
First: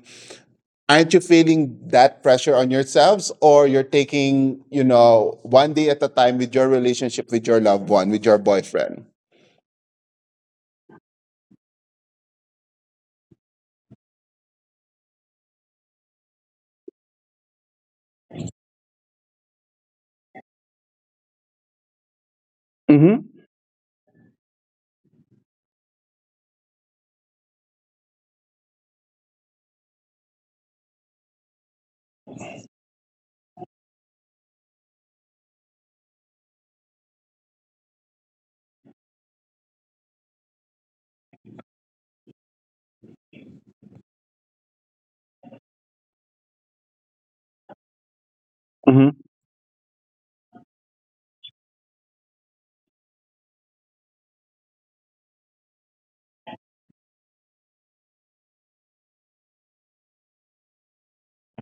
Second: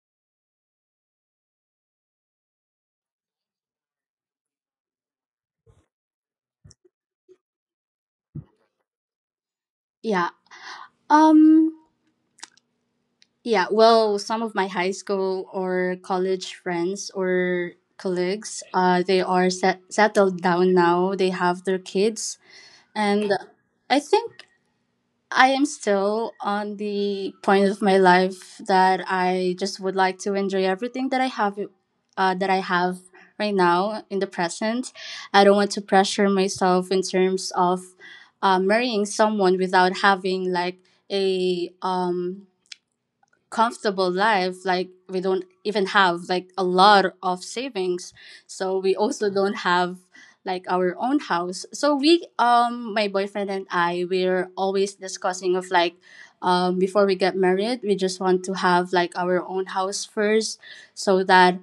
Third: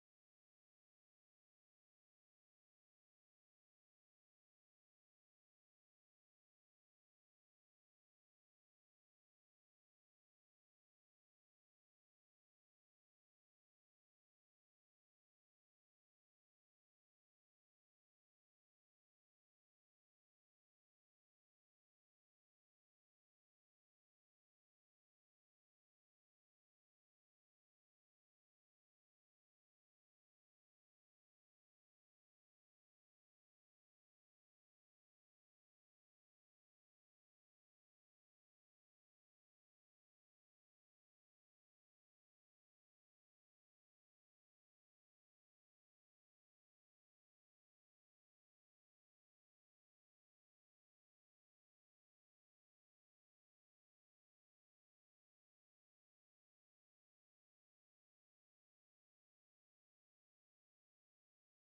Speaker 3: aren't you feeling that pressure on yourselves or you're taking you know one day at a time with your relationship with your loved one with your boyfriend?
Speaker 2: yeah. Um, Yeah, well, some of my high school or college friends or colleagues, they are settled down now. They have their kids,
Speaker 3: Hmm.
Speaker 2: and I think I am still on the point of my life that I just would like to enjoy everything that I have, uh, that I have right now in the present. I don't want to pressure myself in terms of, marrying someone without having like a, comfortable life, like, we don't even have like a lot of savings, so we
Speaker 3: Hmm.
Speaker 2: also don't have like our own house. So we my boyfriend and I, we're always discussing of, like, before we get married, we just want to have like our own house first, so that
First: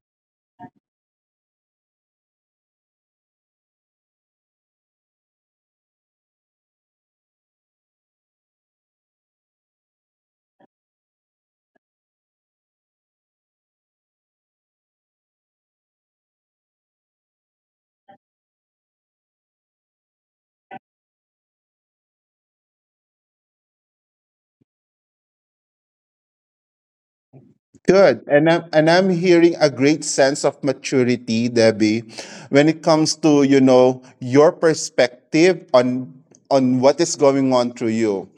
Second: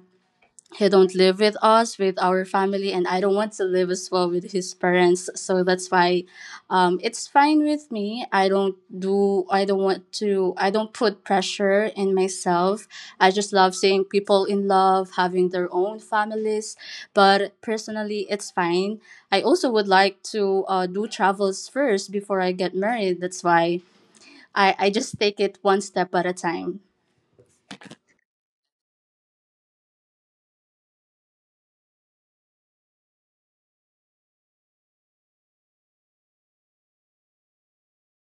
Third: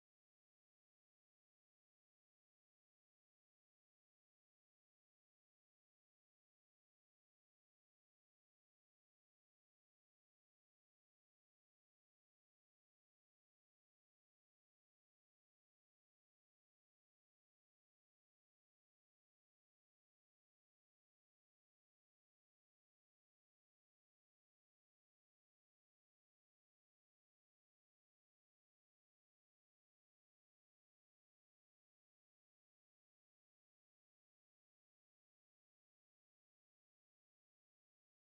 Speaker 2: he don't live with us with our family, and I don't want to live as well with his parents. So that's why, it's fine with me. I don't do, I don't want to, I don't put pressure in myself. I just love seeing people in love, having their own families, but personally, it's fine. I also would like to, do travels first before I get married. That's why, I just take it one step at a time.
Speaker 3: Good. And I'm hearing a great sense of maturity, Debbie, when it comes to, you know, your perspective on what is going on through you.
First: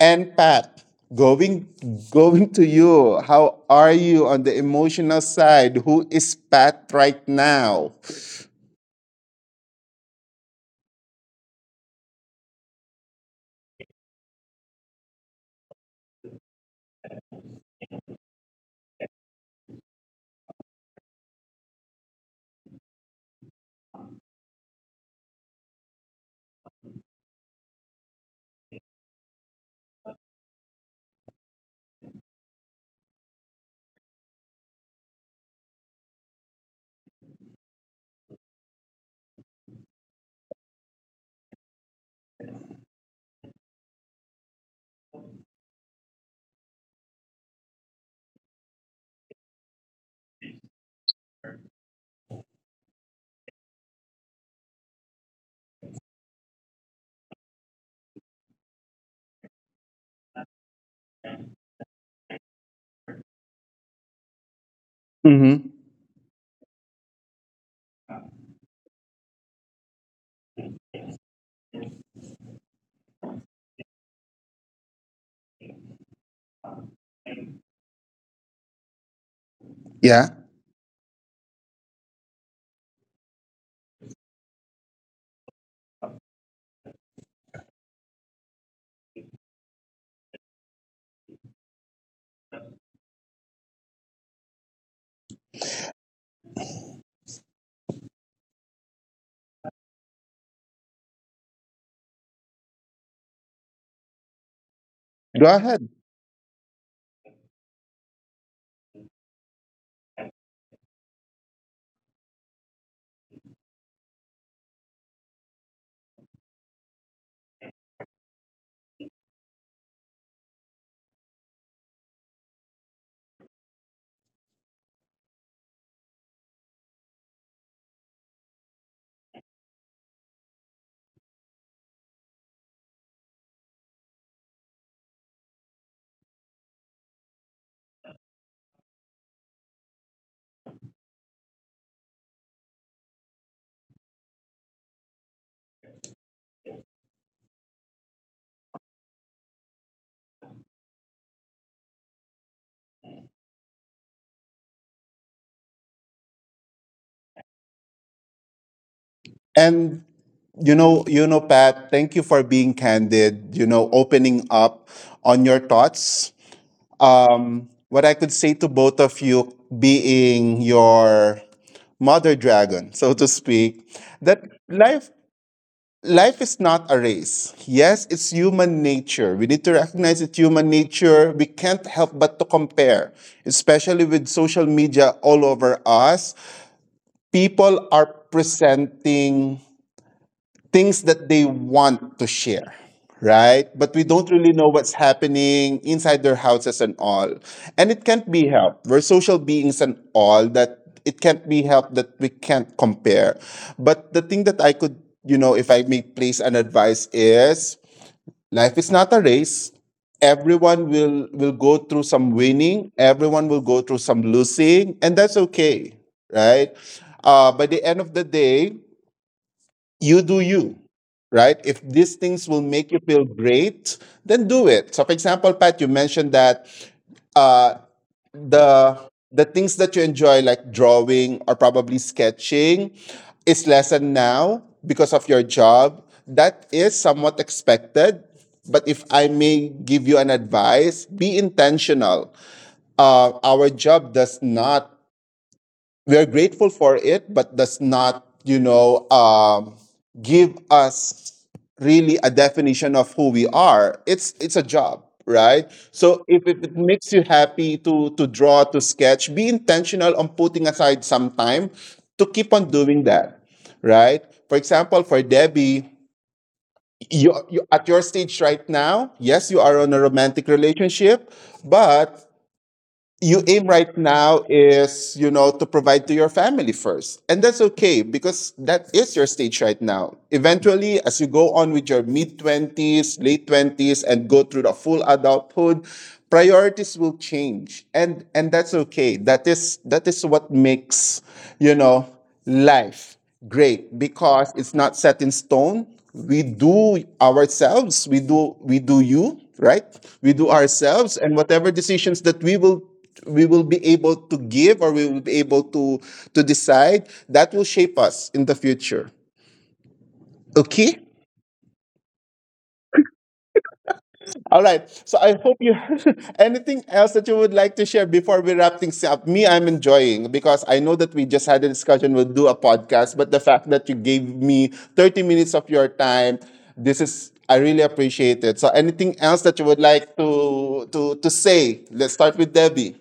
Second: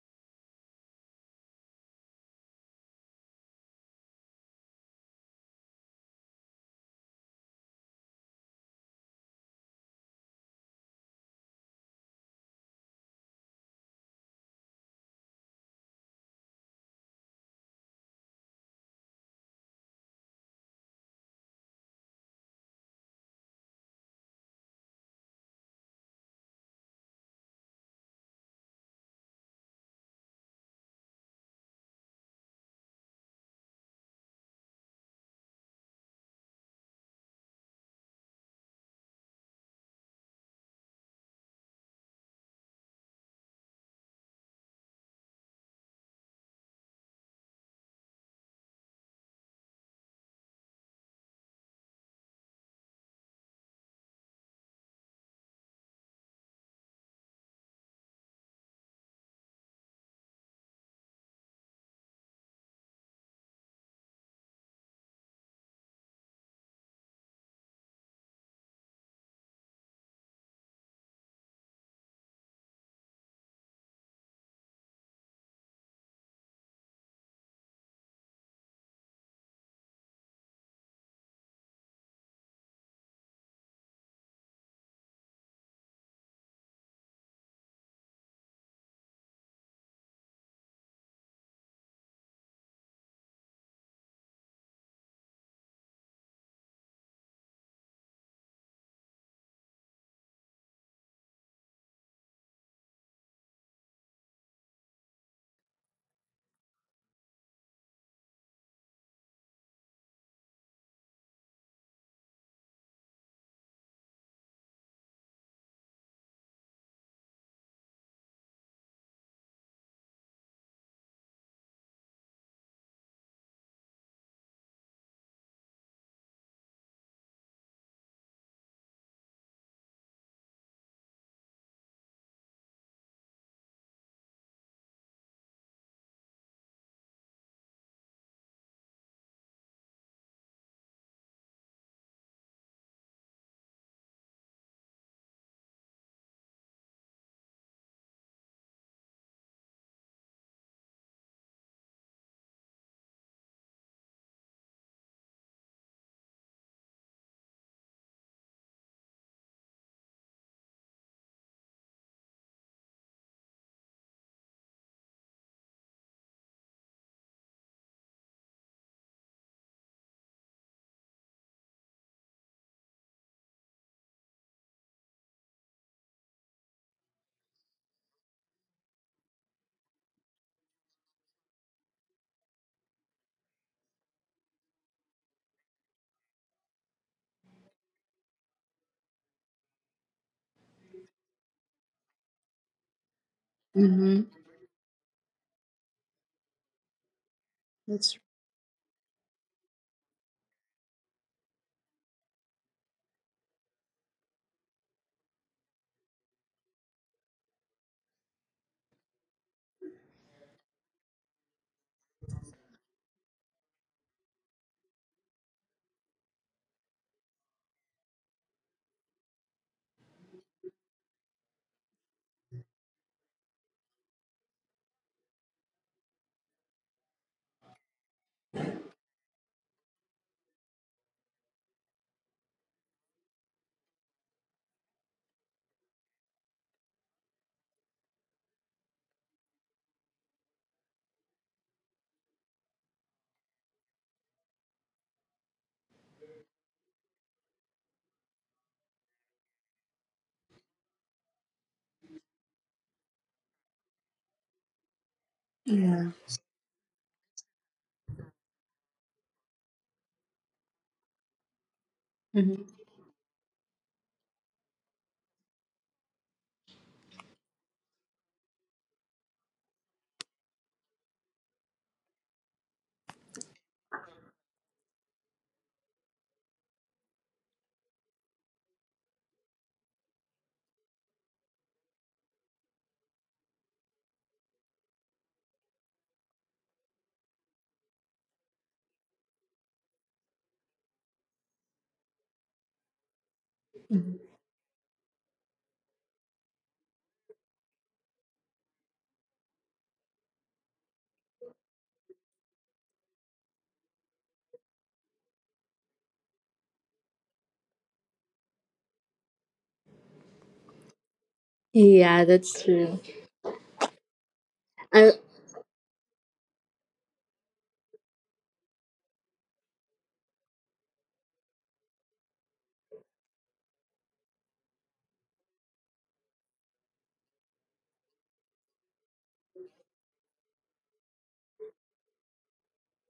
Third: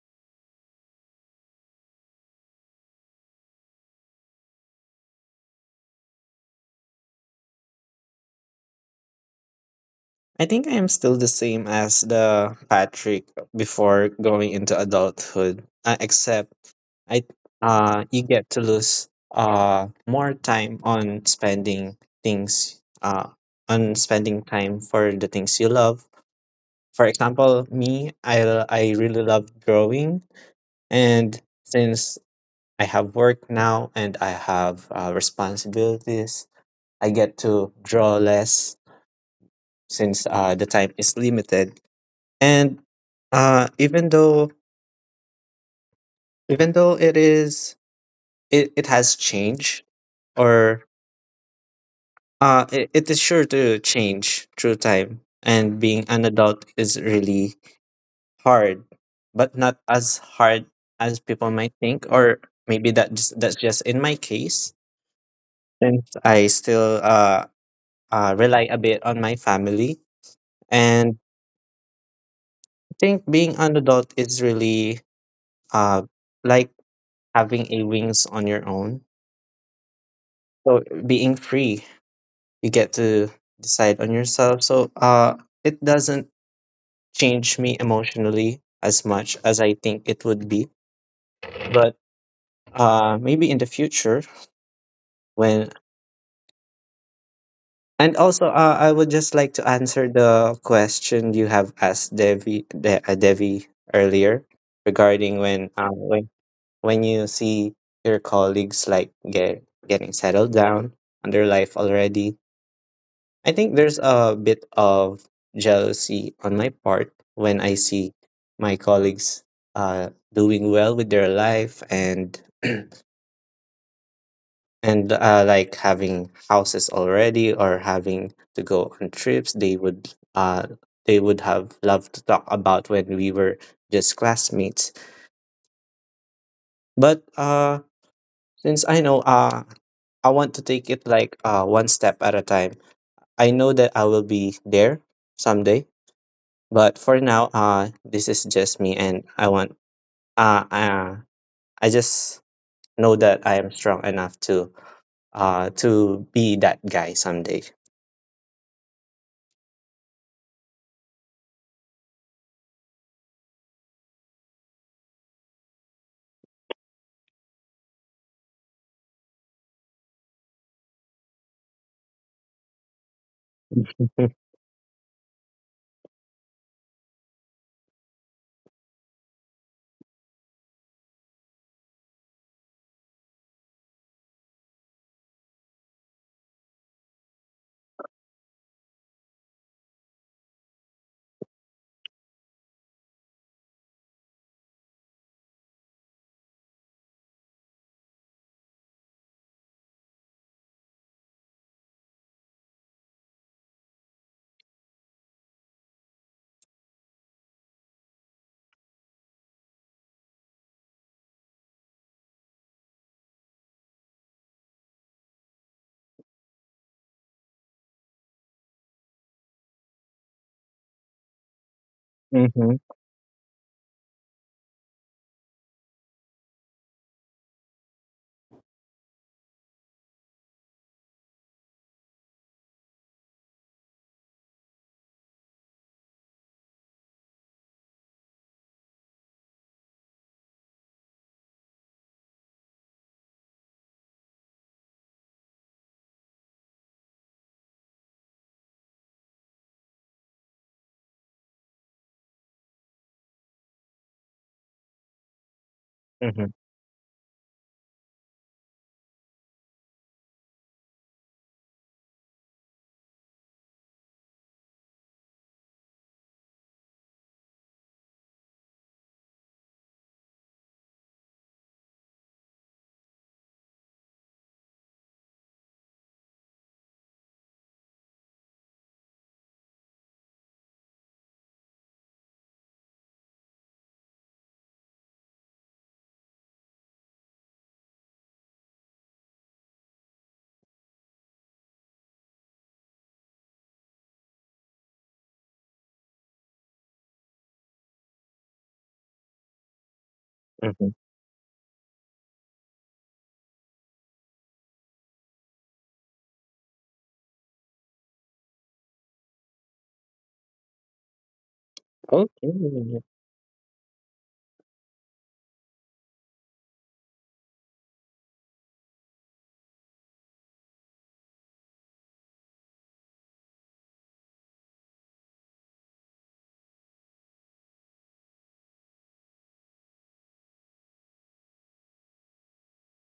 Speaker 3: And Pat, going going to you, how are you on the emotional side? Who is Pat right now?
Speaker 1: I think I am still the same as the Patrick before going into adulthood, except I, you get to lose more time on spending things on spending time for the things you love. For example, me, I I really love drawing, and since I have work now and I have responsibilities, I get to draw less, since the time is limited. And even though it is, it has changed, or it, it is sure to change through time. And being an adult is really hard, but not as hard as people might think, or maybe that just, that's just in my case,
Speaker 3: Mm-hmm.
Speaker 1: since I still rely a bit on my family. And I think being an adult is really, uh, like, having a wings on your own.
Speaker 3: Yeah.
Speaker 1: So being free, you get to decide on yourself. So it doesn't change me emotionally as much as I think it would be. But maybe in the future, when, and also I would just like to answer the question you have asked Devi Devi earlier,
Speaker 3: Go
Speaker 1: regarding
Speaker 3: ahead.
Speaker 1: when when you see your colleagues like getting settled down on their life already. I think there's a bit of jealousy on my part when I see my colleagues doing well with their life, and and like having houses already or having to go on trips they would have loved to talk about when we were just classmates. But since I know, I want to take it like one step at a time, I know that I will be there someday. But for now, this is just me, and I want, uh, uh I just know that I am strong enough to be that guy someday.
Speaker 3: And you know, Pat, thank you for being candid, you know, opening up on your thoughts, what I could say to both of you, being your mother dragon, so to speak, that life life is not a race. Yes, it's human nature. We need to recognize it's human nature. We can't help but to compare, especially with social media all over us. People are presenting things that they want to share, right? But we
Speaker 2: Mm-hmm.
Speaker 3: don't really know what's happening inside their houses and all. And it
Speaker 2: That's...
Speaker 3: can't be helped. We're social beings and all that, it can't be helped that we can't compare. But the thing that I could, you know, if I may place an advice is life is not a race. Everyone will go through some winning, everyone will go through some losing, and that's okay, right? By the end of the day, you do you, right? If these things will
Speaker 1: Mm-hmm.
Speaker 3: make you feel great, then do it. So for example, Pat, you mentioned that, uh, the the things that you enjoy, like drawing or probably sketching, is lessened now because of your job. That is somewhat expected, but if I may give you an advice, be intentional. Our job does not, we are grateful for it, but does not, you know, give us really a definition of who we are. It's a job, right?
Speaker 2: Yeah.
Speaker 3: So
Speaker 1: Mm-hmm.
Speaker 3: if it makes you happy to draw, to sketch, be intentional on putting aside some time to keep
Speaker 2: Mhm.
Speaker 3: on doing that, right? For example, for Debbie, you at your stage right now, yes, you are on a romantic relationship, but you aim right now is, you know, to provide to your family first, and that's okay because that is your stage right now. Eventually, as you go on with your mid 20s, late 20s, and go through the full adulthood, priorities will change, and that's okay. That is that is what makes, you know, life. Great, because it's not set in stone. We do ourselves, we do you, right? We do
Speaker 1: Mm-hmm.
Speaker 3: ourselves, and whatever decisions that we will, we will be able to give, or we will be able to decide, that will shape us in the future. Okay?
Speaker 2: Yeah,
Speaker 1: Okay.
Speaker 2: that's true.
Speaker 1: Uh,
Speaker 3: All right.
Speaker 2: Uh,
Speaker 3: So I hope you, anything else that you would like to share before we wrap things up? Me, I'm enjoying because I know that we just had a discussion. We'll do a podcast, but the fact that you gave me 30 minutes of your time, this is, I really appreciate it. So anything else that you would like to to say? Let's start with Debbie.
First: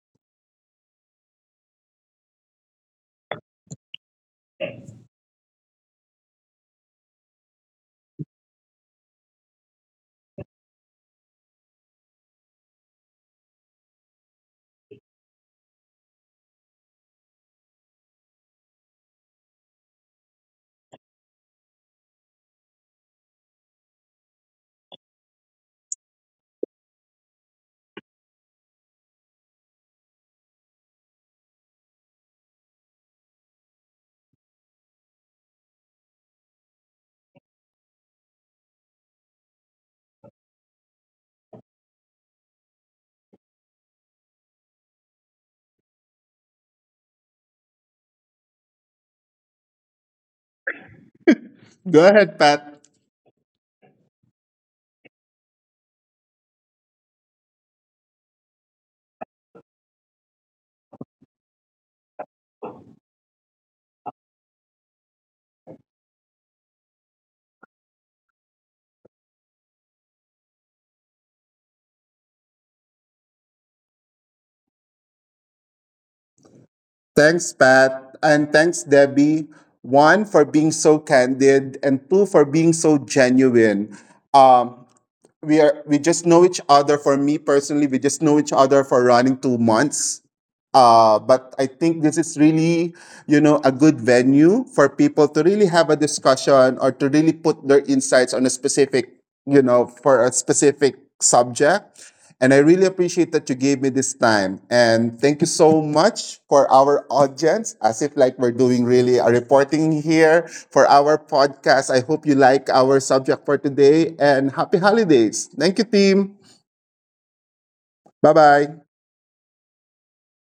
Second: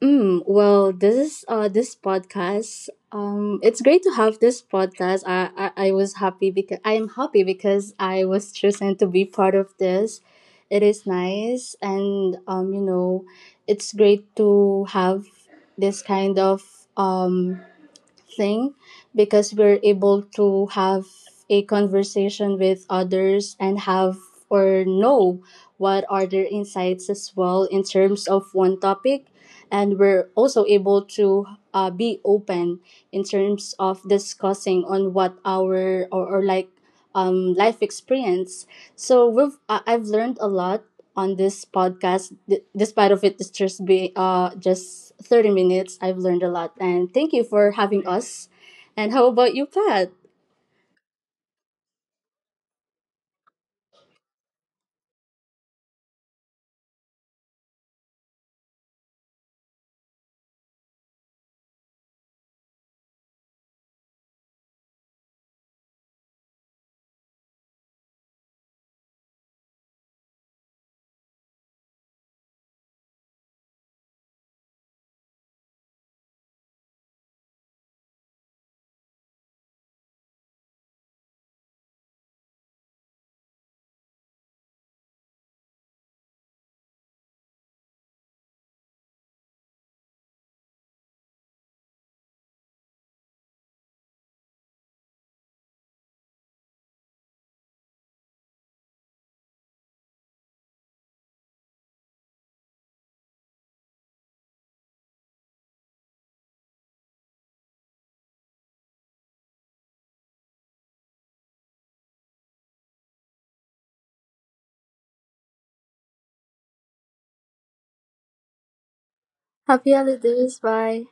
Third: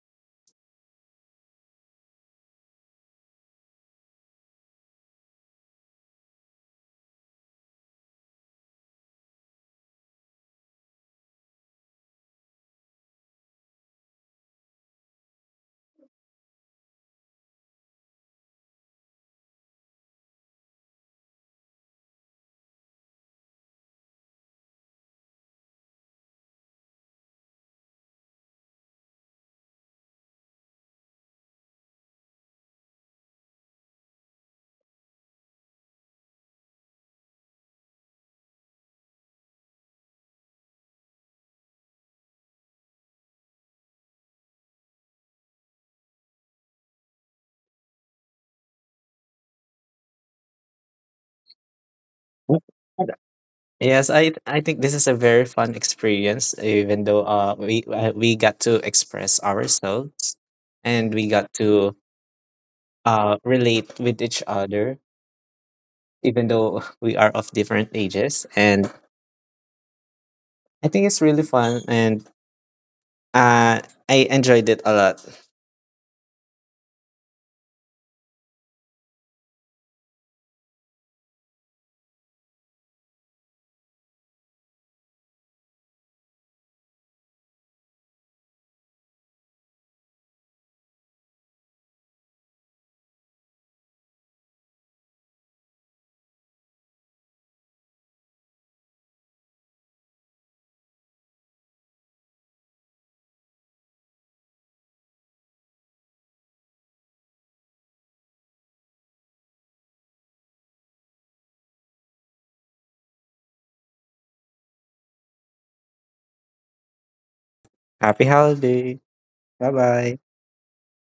Speaker 2: well, this is this podcast. It's great to have this podcast. I was happy, because I am happy, because I was chosen to be part of this. It is nice, and, you know, it's great to have this kind of, um thing, because we're able to have a conversation with others and have or know what are their insights as well in terms of one topic, and we're also able to, be open in terms of discussing on what our, or like, life experience. So we've I've learned a lot on this podcast. Despite of it, it's just be just 30 minutes. I've learned a lot, and thank you for having us. And how about you, Pat?
Speaker 3: Go ahead, Pat.
Speaker 1: but- Yes, I think this is a very fun experience, even though we, we got to express ourselves, and we got to relate with each other, even though we are of different ages. And I think it's really fun, and uh, I enjoyed it a lot.
Speaker 3: Thanks, Pat. And thanks, Debbie. One, for being so candid, and two, for being so genuine. Um, we just know each other, for me personally, we just know each other for running 2 months. But I think this is really, you know, a good venue for people to really have a discussion or to really put their insights on a specific, you know, for a specific subject. And I really appreciate that you gave me this time. And thank you so much for our audience, as if like we're doing really a reporting here for our podcast. I hope you like our subject for today, and happy holidays. Thank you, team.
Speaker 1: Happy
Speaker 3: Bye
Speaker 1: holiday.
Speaker 3: bye.
Speaker 1: Bye
Speaker 2: Happy
Speaker 1: bye.
Speaker 2: holidays. Bye.